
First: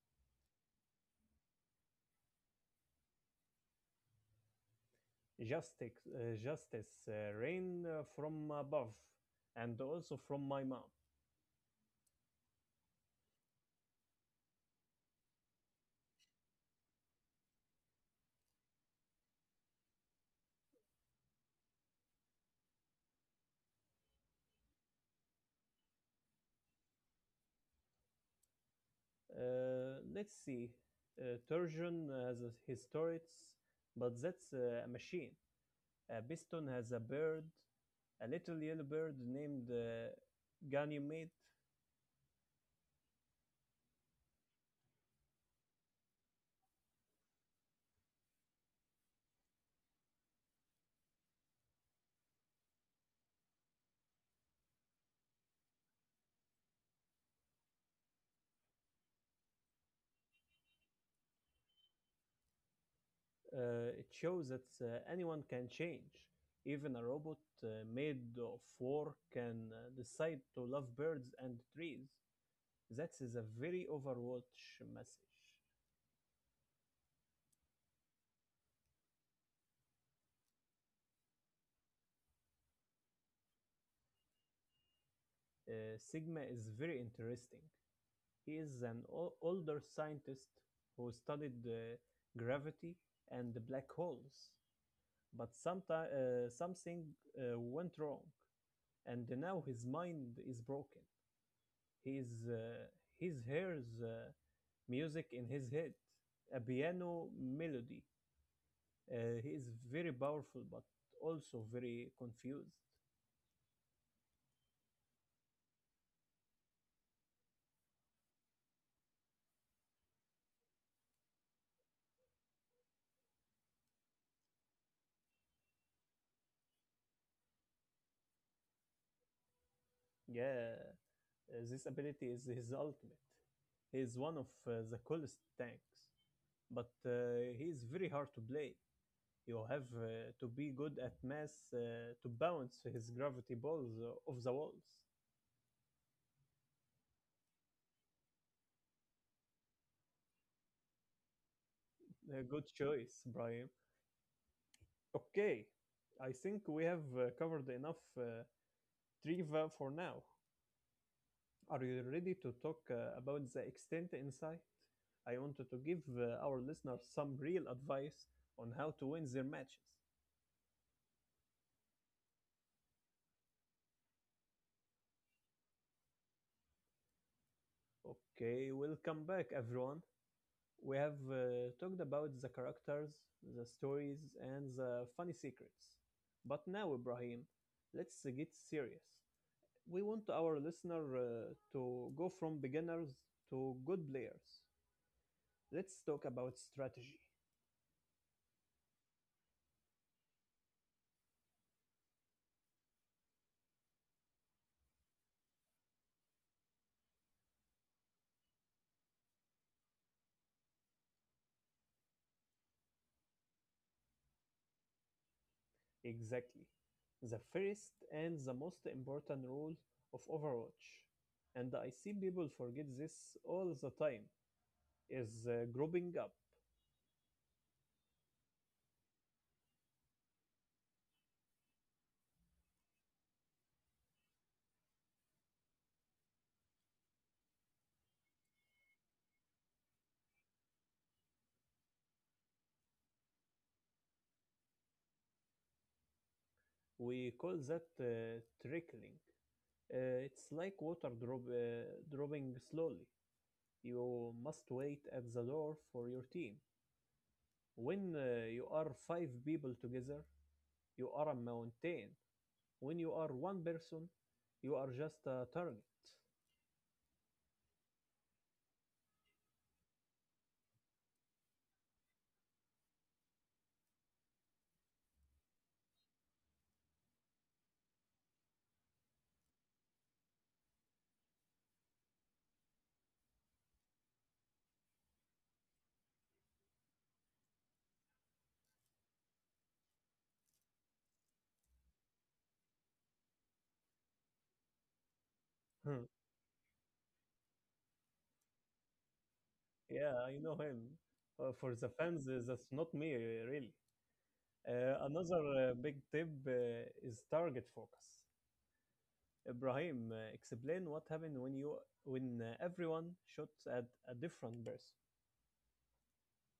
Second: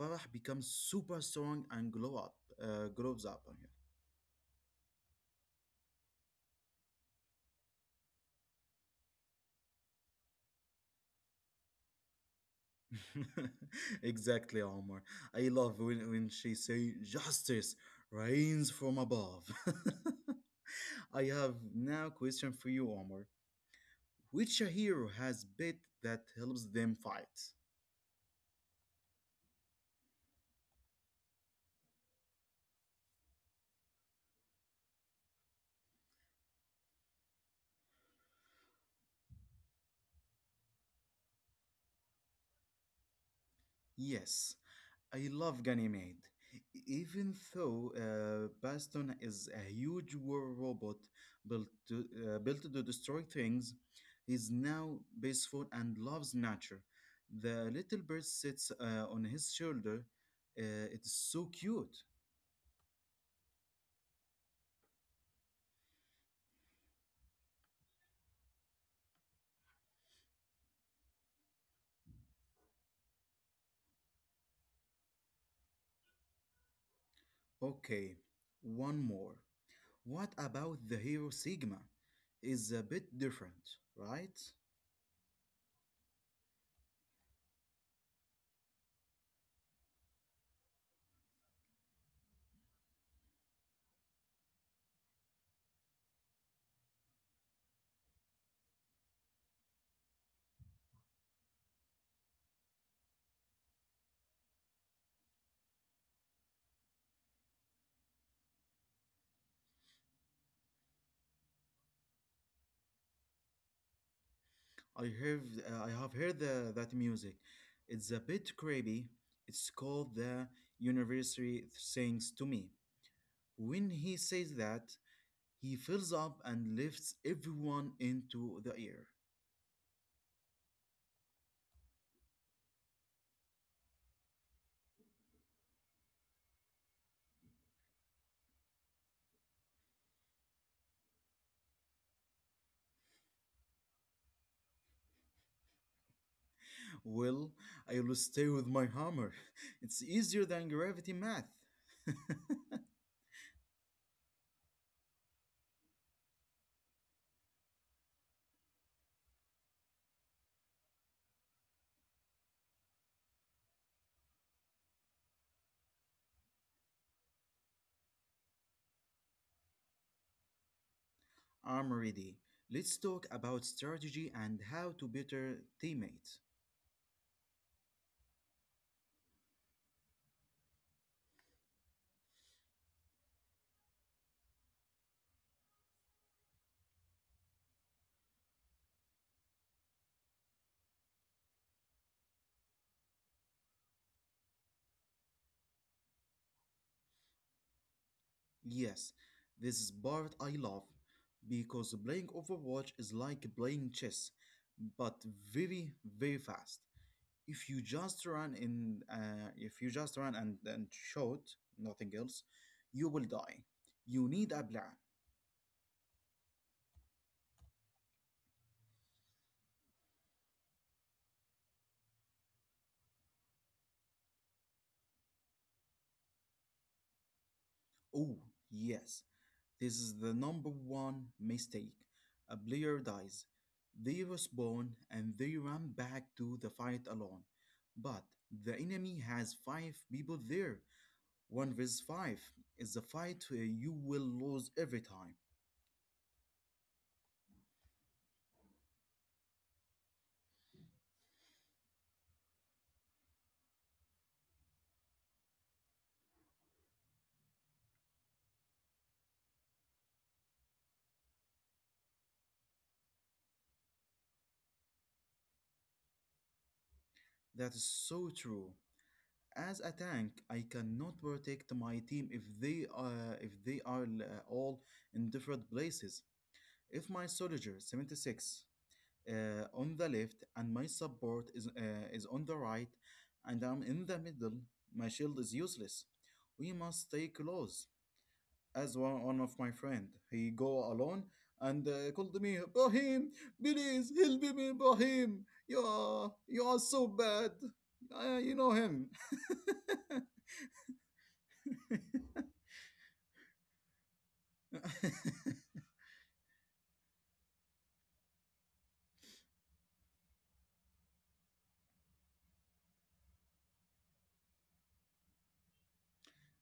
Farah becomes super strong and glow up, grows up on
Justice rain from above and also from my mom.
her. Exactly, Omar. I love when she say justice reigns from above. I have now question for you, Omar. Which hero has bit that helps them fight?
Let's see. Turgeon has his turrets, but that's a machine. Biston has a bird, a little yellow bird named Ganymede.
Yes, I love Ganymede. E-, even though Baston is a huge war robot built to, built to destroy things, he's now peaceful and loves nature. The little bird sits on his shoulder. It's so cute.
It shows that anyone can change. Even a robot made of war can decide to love birds and trees. That is a very Overwatch message.
Okay, one more. What about the hero Sigma? Is a bit different, right?
Sigma is very interesting. He is an older scientist who studied gravity and the black holes, but something went wrong, and now his mind is broken. His He hears music in his head, a piano melody. He is very powerful, but also very confused.
I have heard that music. It's a bit creepy. It's called the University Sings to Me. When he says that, he fills up and lifts everyone into the air.
Yeah, this ability is his ultimate. He is one of the coolest tanks, but he is very hard to play. You have to be good at math to bounce his gravity balls off the walls.
Well, I will stay with my hammer. It's easier than gravity math.
Good choice, Brian. Okay, I think we have covered enough trivia for now. Are you ready to talk about the extent insight? I wanted to give our listeners some real advice on how to win their matches.
I'm ready. Let's talk about strategy and how to better teammates.
Okay, welcome back, everyone. We have talked about the characters, the stories, and the funny secrets. But now, Ibrahim, let's get serious. We want our listener to go from beginners to good players. Let's talk about strategy.
Yes, this is part I love because playing Overwatch is like playing chess, but very, very fast. If you just run in, if you just run and shoot, nothing else, you will die. You need a plan.
Exactly. The first and the most important rule of Overwatch, and I see people forget this all the time, is grouping up.
Oh, yes, this is the number one mistake. A player dies. They respawn and they run back to the fight alone. But the enemy has five people there. One versus five is a fight where you will lose every time.
We call that trickling. It's like water dropping slowly. You must wait at the door for your team. When you are five people together, you are a mountain. When you are one person, you are just a target.
That is so true. As a tank, I cannot protect my team if they are all in different places. If my soldier 76 uh, on the left and my support is on the right, and I'm in the middle, my shield is useless. We must stay close. As one of my friend. He go alone and called me, Brahim, please help me, Brahim.
Hmm.
You are so bad. You know him.
Yeah, I know him. For the fans, that's not me, really. Another big tip is target focus. Ibrahim, explain what happened when you when everyone shoots at a different person,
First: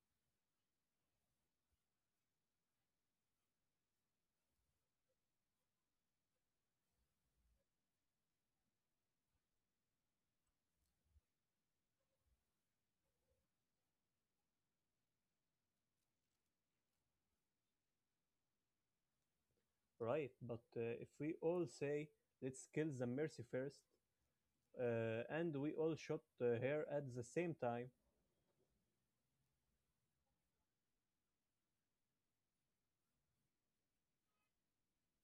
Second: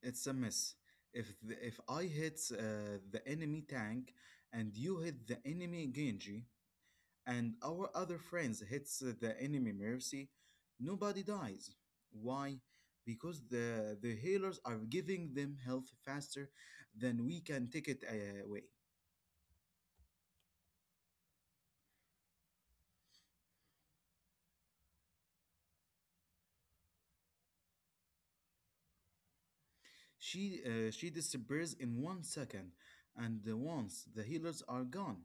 It's a mess. If I hit the enemy tank and you hit the enemy Genji, and our other friends hits the enemy mercy, nobody dies. Why? Because the healers are giving them health faster than we can take it away.
right? But if we all say let's kill the mercy first, and we all shot her at the same time,
She disappears in 1 second, and once the healers are gone,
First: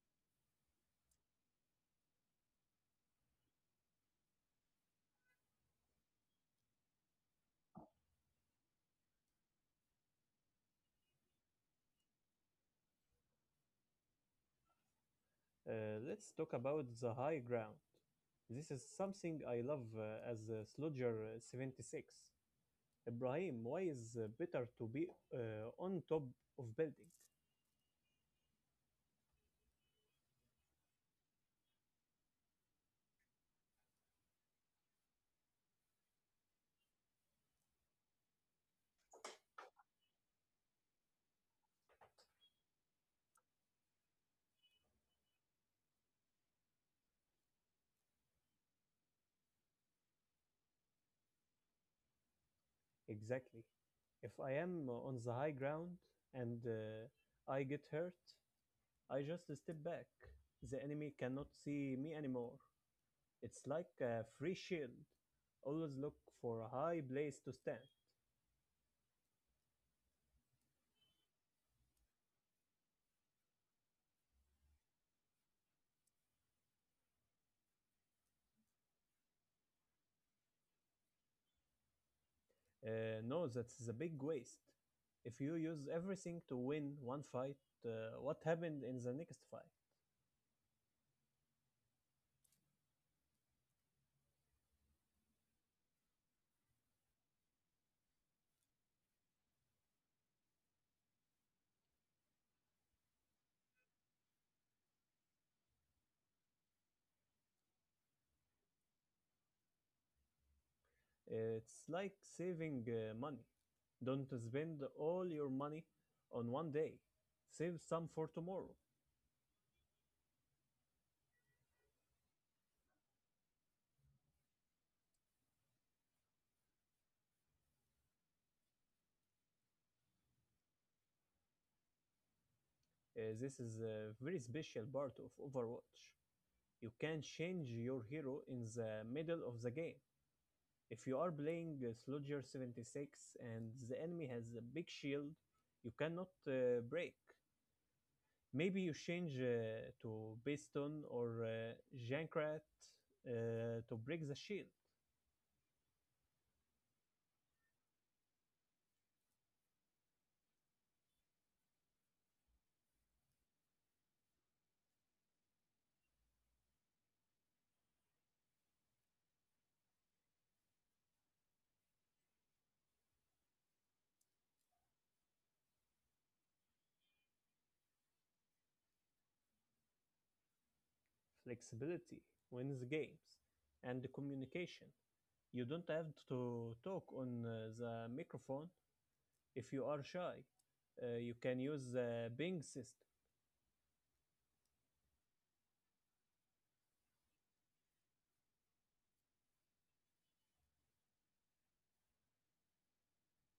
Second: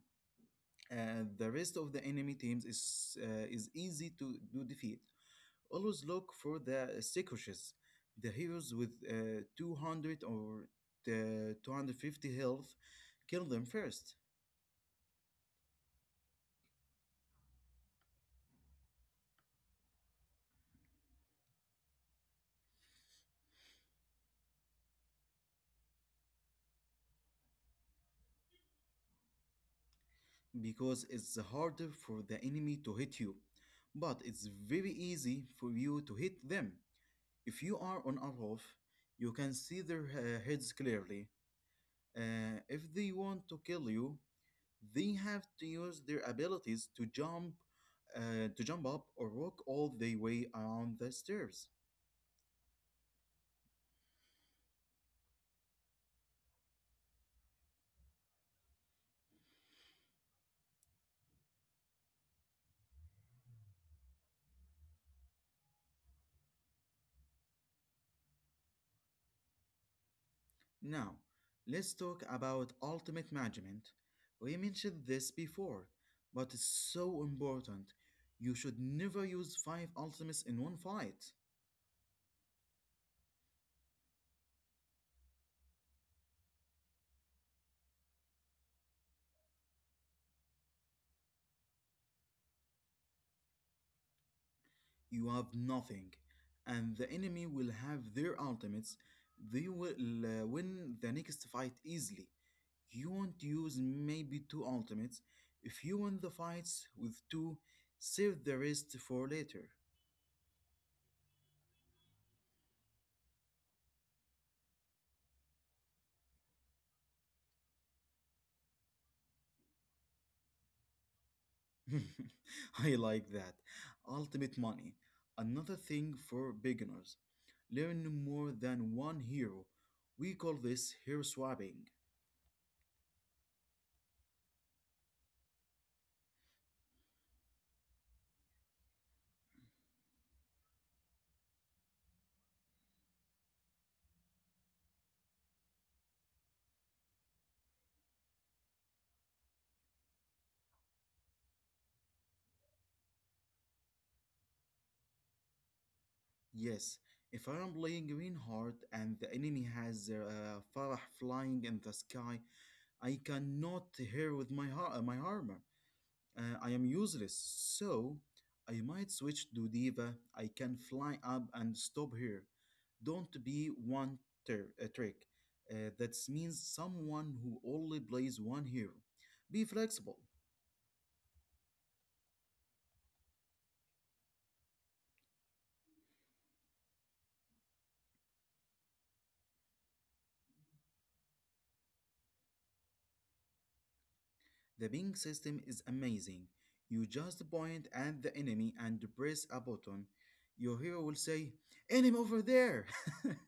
the rest of the enemy teams is easy to defeat. Always look for the Seikoshes, the heroes with 200 or the 250 health. Kill them first,
let's talk about the high ground. This is something I love as a Slodger 76. Ibrahim, why is better to be on top of building?
because it's harder for the enemy to hit you. But it's very easy for you to hit them. If you are on a you can see their heads clearly. If they want to kill you, they have to use their abilities to jump up or walk all the way around the stairs.
Exactly. If I am on the high ground and I get hurt, I just step back. The enemy cannot see me anymore. It's like a free shield. Always look for a high place to stand.
Now, let's talk about ultimate management. We mentioned this before, but it's so important. You should never use five ultimates in one fight.
No, that's a big waste. If you use everything to win one fight, what happened in the next fight?
You have nothing, and the enemy will have their ultimates. They will win the next fight easily. You won't use maybe two ultimates. If you win the fights with two, save the rest for later.
It's like saving money. Don't spend all your money on one day. Save some for tomorrow.
I like that. Ultimate money. Another thing for beginners. Learn more than one hero. We call this hero swapping.
This is a very special part of Overwatch. You can change your hero in the middle of the game. If you are playing Soldier 76 and the enemy has a big shield, you cannot break. Maybe you change to Baston or Jankrat to break the shield.
Yes, if I am playing Greenheart and the enemy has their Farah flying in the sky, I cannot hero with my armor. I am useless, so I might switch to Diva. I can fly up and stop here. Don't be a trick. That means someone who only plays one hero. Be flexible.
Flexibility wins games and the communication. You don't have to talk on the microphone if you are shy. You can use the Bing system.
The ping system is amazing. You just point at the enemy and press a button. Your hero will say, Enemy over there!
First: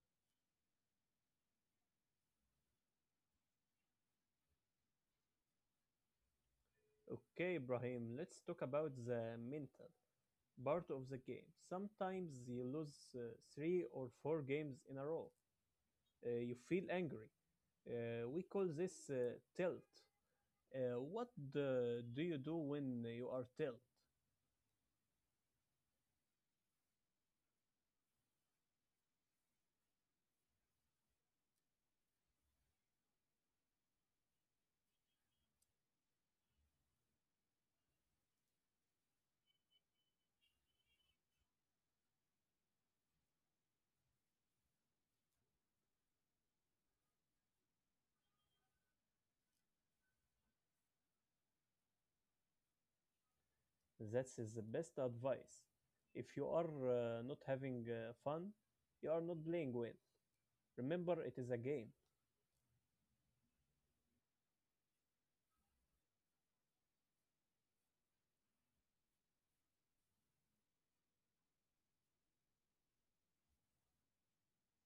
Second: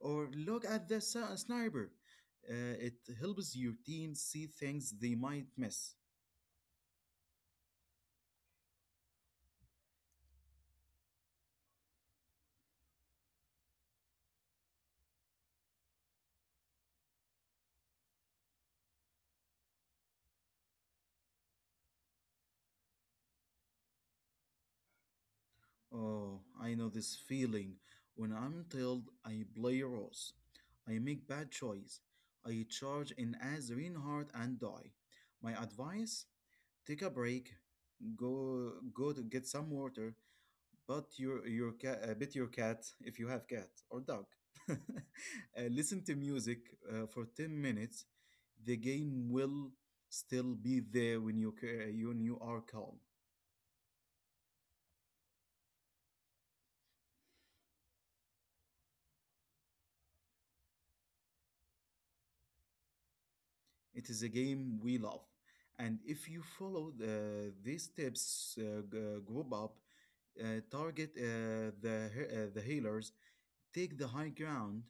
Or look at the sniper. It helps your team see things they might miss.
Okay, Ibrahim, let's talk about the mental part of the game. Sometimes you lose three or four games in a row. You feel angry. We call this tilt. What do you do when you are tilt?
Oh, I know this feeling. When I'm told I play roles, I make bad choice. I charge in as Reinhardt and die. My advice: take a break, go to get some water, but your cat, bit your cat if you have cat or dog. Listen to music for 10 minutes. The game will still be there when you are calm.
That's is the best advice. If you are not having fun, you are not playing well. Remember, it is a game.
It is a game we love. And if you follow these tips, group up, target the healers, take the high ground,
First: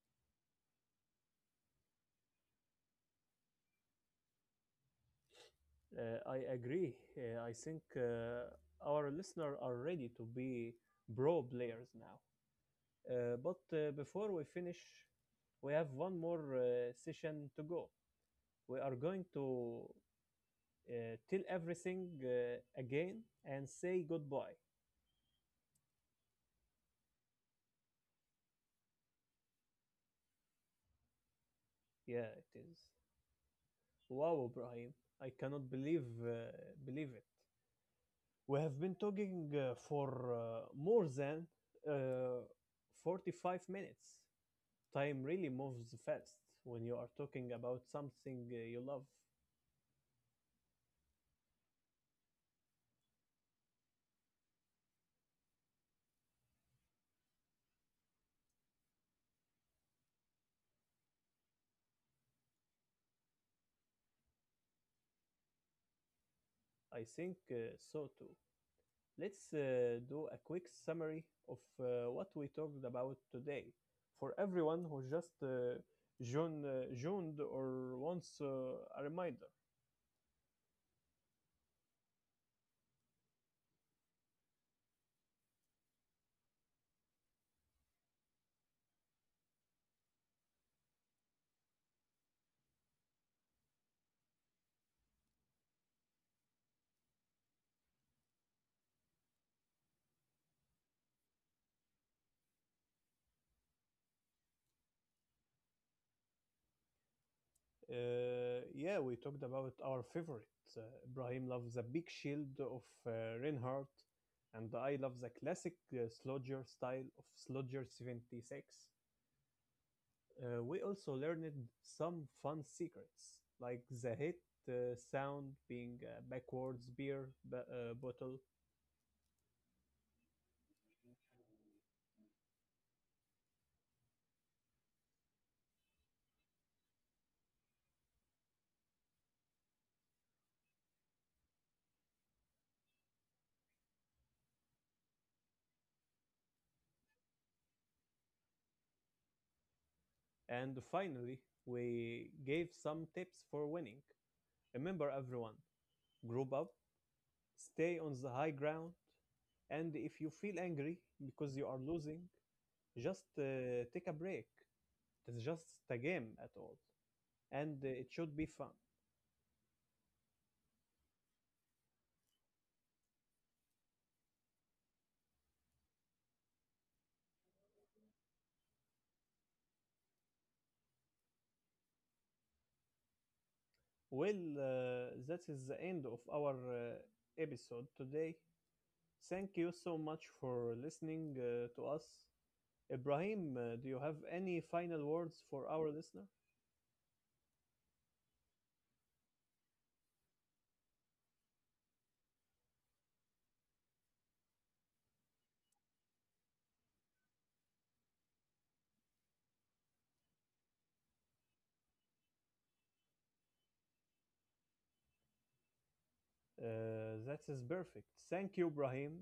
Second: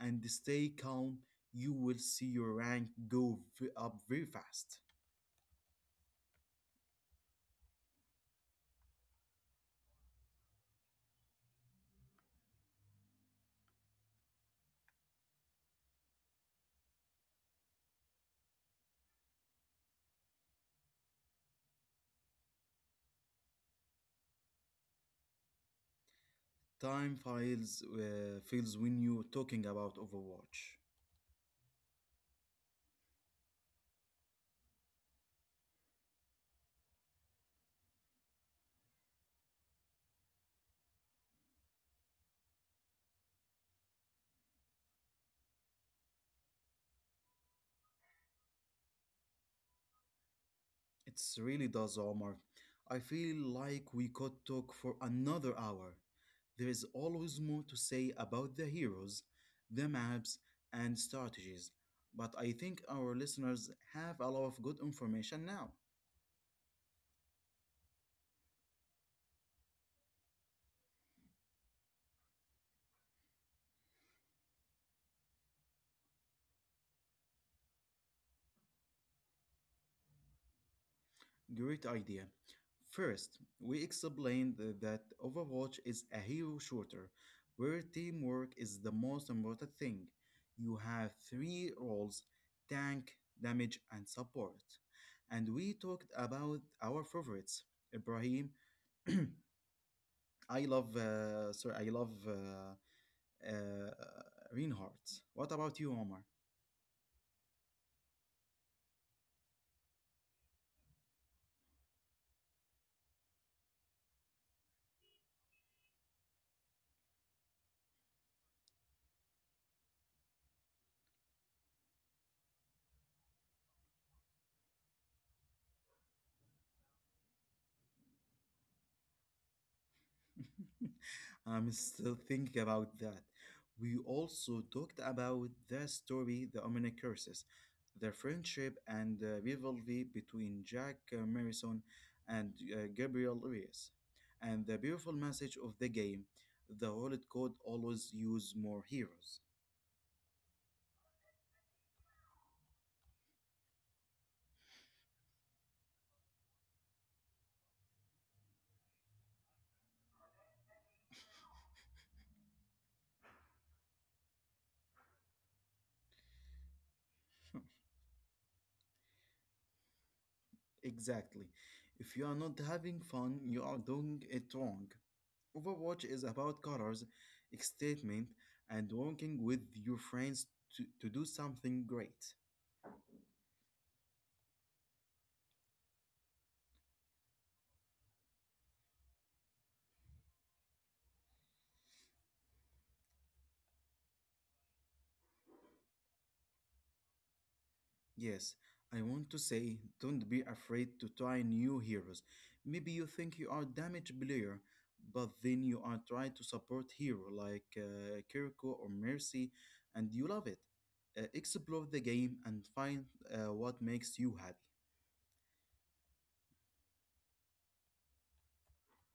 and stay calm, you will see your rank go up very fast.
I agree. I think our listeners are ready to be pro players now. But before we finish, we have one more session to go. We are going to uh, tell everything again and say goodbye.
Time files feels when you're talking about Overwatch.
Yeah, it is. Wow, Ibrahim, I cannot believe it. We have been talking for more than uh, 45 minutes. Time really moves fast when you are talking about something you love.
It really does, Omar. I feel like we could talk for another hour. There is always more to say about the heroes, the maps, and strategies, but I think our listeners have a lot of good information now.
I think so too. Let's do a quick summary of what we talked about today for everyone who just joined, joined or wants a reminder.
Great idea. First, we explained that Overwatch is a hero shooter where teamwork is the most important thing. You have three roles: tank, damage, and support. And we talked about our favorites. Ibrahim, I love, uh, sorry, I love uh, Reinhardt. What about you, Omar?
Yeah, we talked about our favorite. Ibrahim loves the big shield of Reinhardt, and I love the classic Slodger style of Slodger 76. We also learned some fun secrets, like the hit sound being a backwards beer bottle.
I'm still thinking about that. We also talked about the story, the Omni Curses, the friendship and the rivalry between Jack Morrison and Gabriel Reyes, and the beautiful message of the game. The Holy Code always use more heroes.
And finally, we gave some tips for winning. Remember, everyone, group up, stay on the high ground, and if you feel angry because you are losing, just take a break. It's just a game at all, and it should be fun.
Exactly. If you are not having fun, you are doing it wrong. Overwatch is about colors, statement, and working with your friends to do something great.
Well, that is the end of our episode today. Thank you so much for listening to us. Ibrahim, do you have any final words for our listener?
Yes, I want to say don't be afraid to try new heroes. Maybe you think you are damaged player, but then you are trying to support hero like Kiriko or Mercy, and you love it. Explore the game and find what makes you happy.
That is perfect. Thank you, Ibrahim.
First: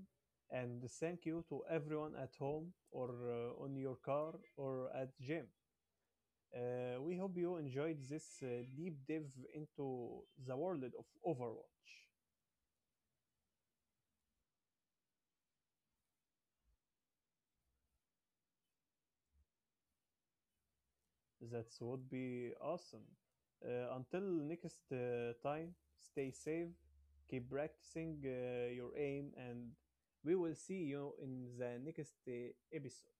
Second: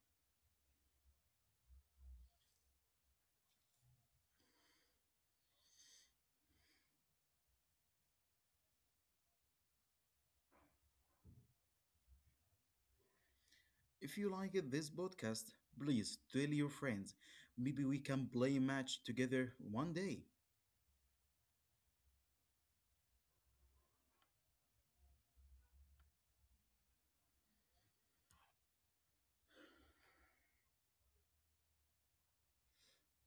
And thank you to everyone at home or on your car or at gym. We hope you enjoyed this deep dive into the world of Overwatch.
If you like it, this podcast, please tell your friends. Maybe we can play a match together one day.
That would be awesome. Until next time, stay safe, keep practicing your aim, and we will see you in the next episode.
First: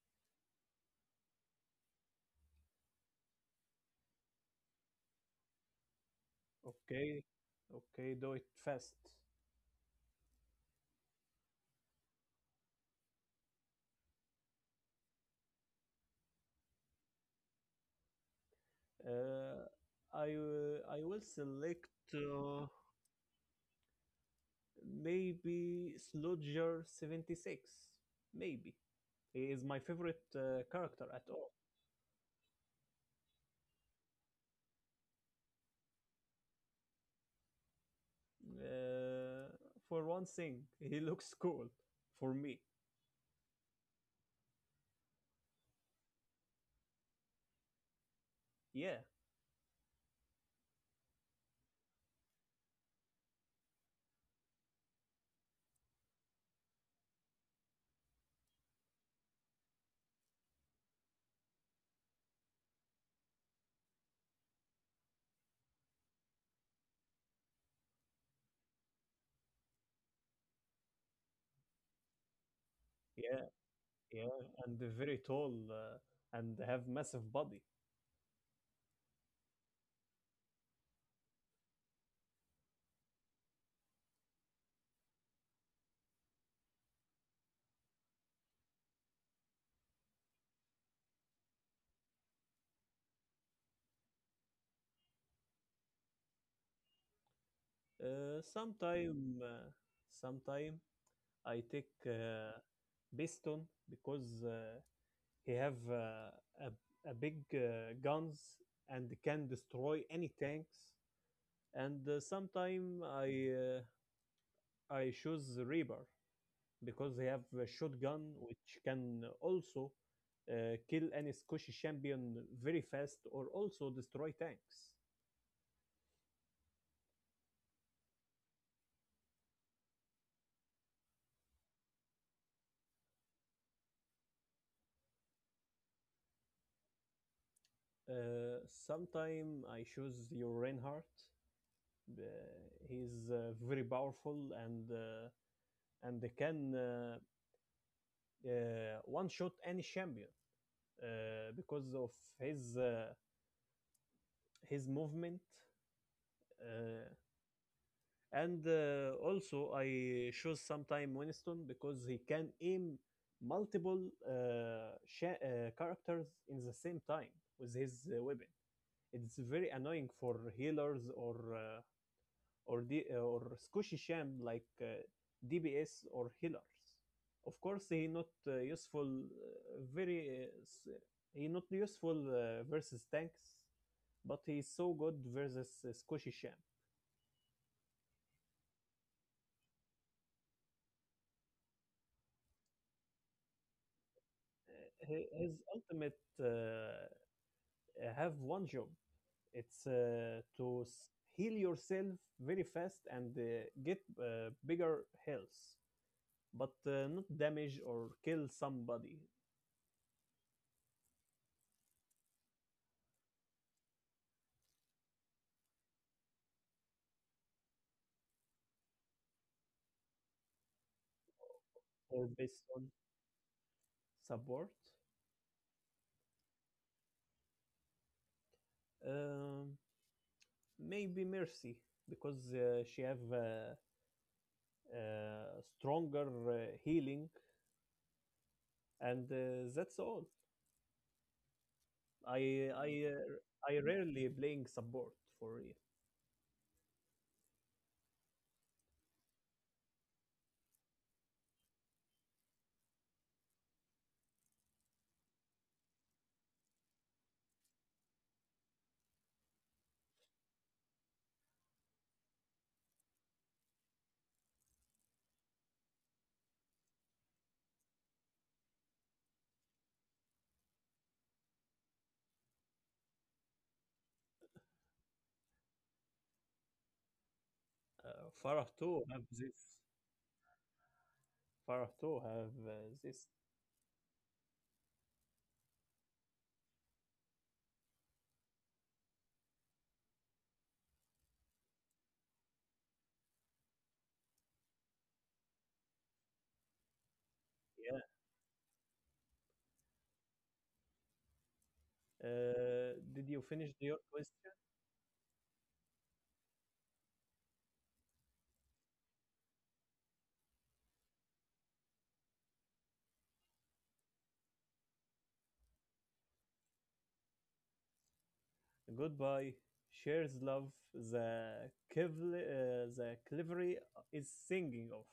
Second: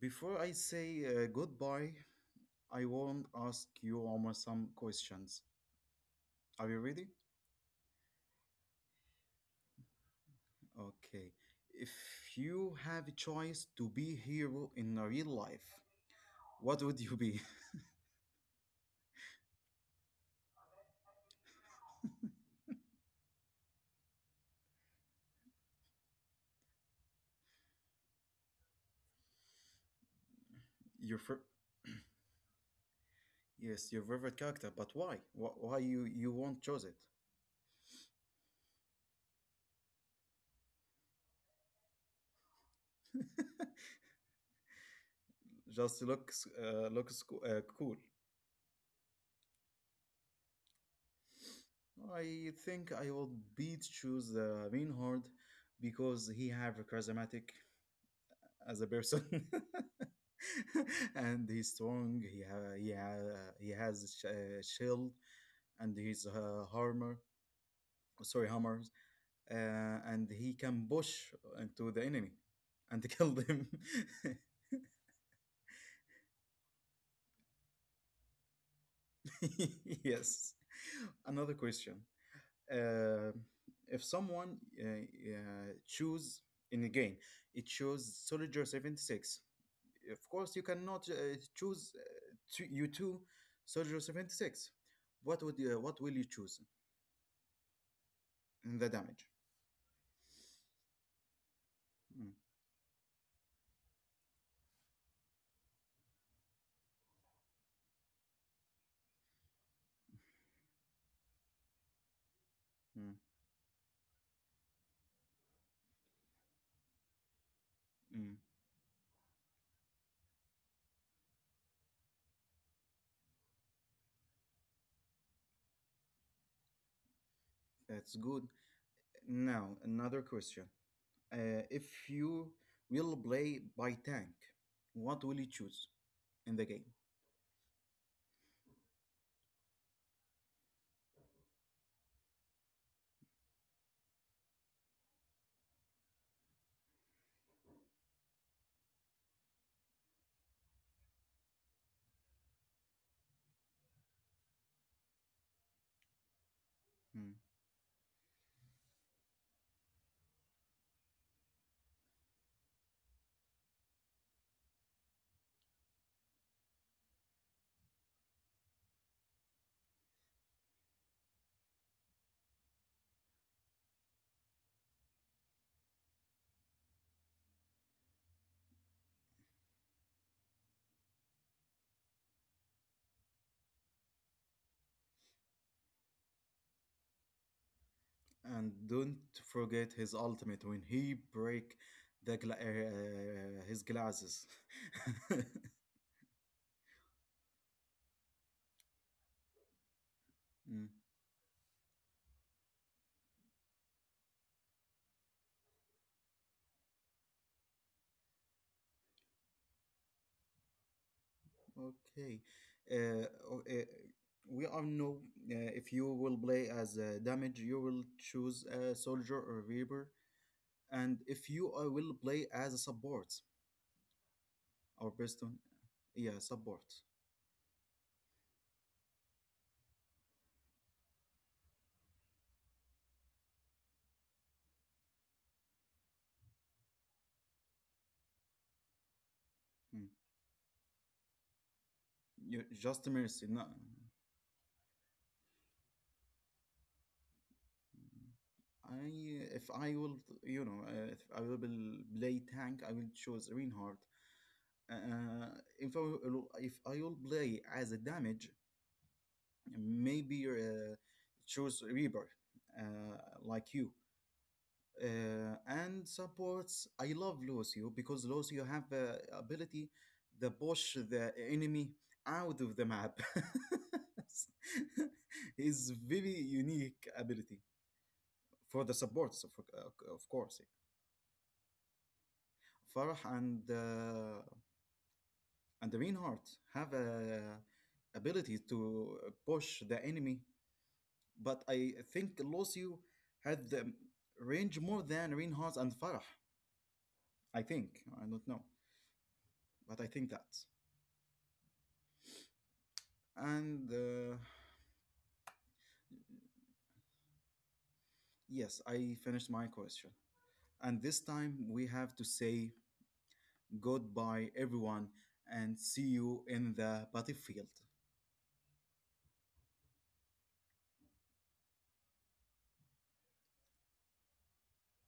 Before I say goodbye, I won't ask you Omar some questions. Are you ready?
Okay, okay, do it fast.
Okay. If you have a choice to be hero in a real life, what would you be?
Uh, I will select uh, maybe Sludger 76. Maybe he is my favorite character
Your
at
fir-
all.
yes, your favorite character, but why? Why you won't choose it?
Uh, for one thing, he looks cool for me.
Just looks cool.
Yeah,
I think I will be to choose Reinhardt because he have a charismatic as a person. And he's strong. He has a shield and his armor. Sorry, hammer. uh, and he can push into the enemy and kill
yeah,
them.
yeah, and very tall and have massive body.
Yes. Another question: uh, If someone choose in a game, it chose Soldier 76. Of course, you cannot choose two, you two Soldier 76. What will you choose
Uh,
in the damage?
sometime, uh, sometime I take
Mm,
Biston because he have a big guns and can destroy any tanks. And uh, sometime
mm,
I uh, I choose Reaper because they have a shotgun
mm.
which can also kill any Scottish champion very fast or also destroy tanks.
That's good. Now another question. If you will play by tank, what will you choose in the game?
Uh, Sometime I choose your Reinhardt. Uh, he's very powerful and they can one shot any champion because of his uh, his movement. Uh,
Hmm.
and also I chose sometime Winston because he can aim multiple characters in the same time with his weapon. It's very annoying for healers or or squishy sham like DBS or healers. Of course, he not useful. He not useful versus tanks, but he's so good versus squishy sham.
And don't forget his ultimate when he break the his glasses.
His ultimate have one job, it's
Mm.
heal yourself very fast and get bigger health but not damage or kill somebody
Okay. Uh, o- uh, we all know if you will play as a damage, you will choose a soldier or reaper, and if you will
or
play
based
as a
on
support
support
or piston, yeah, support.
um, maybe mercy because she have stronger healing and that's
Hmm.
all. i
You
i
just
uh,
mercy no.
I rarely playing support for real.
I if I will you know if I will play tank I will choose Reinhardt. uh, uh, if I will, if I will play as a damage, maybe choose Reaper, uh, like you. And supports, I love Lucio because Lucio have the ability to push the enemy out of the map. It's very unique ability.
Farah
For the
too have
supports
this.
uh, of course yeah.
Far too have
Farah
this.
and the Reinhardt have a ability to push the enemy, but I think Lucio had the range more than Reinhardt and Farah. I think
Yeah.
I don't know, but I think that.
Did you finish
And
your question?
Yes, I finished my question, and this time we have to say goodbye everyone, and see you in the battlefield.
Goodbye. Shares love the Kevli, the Clivery is singing of.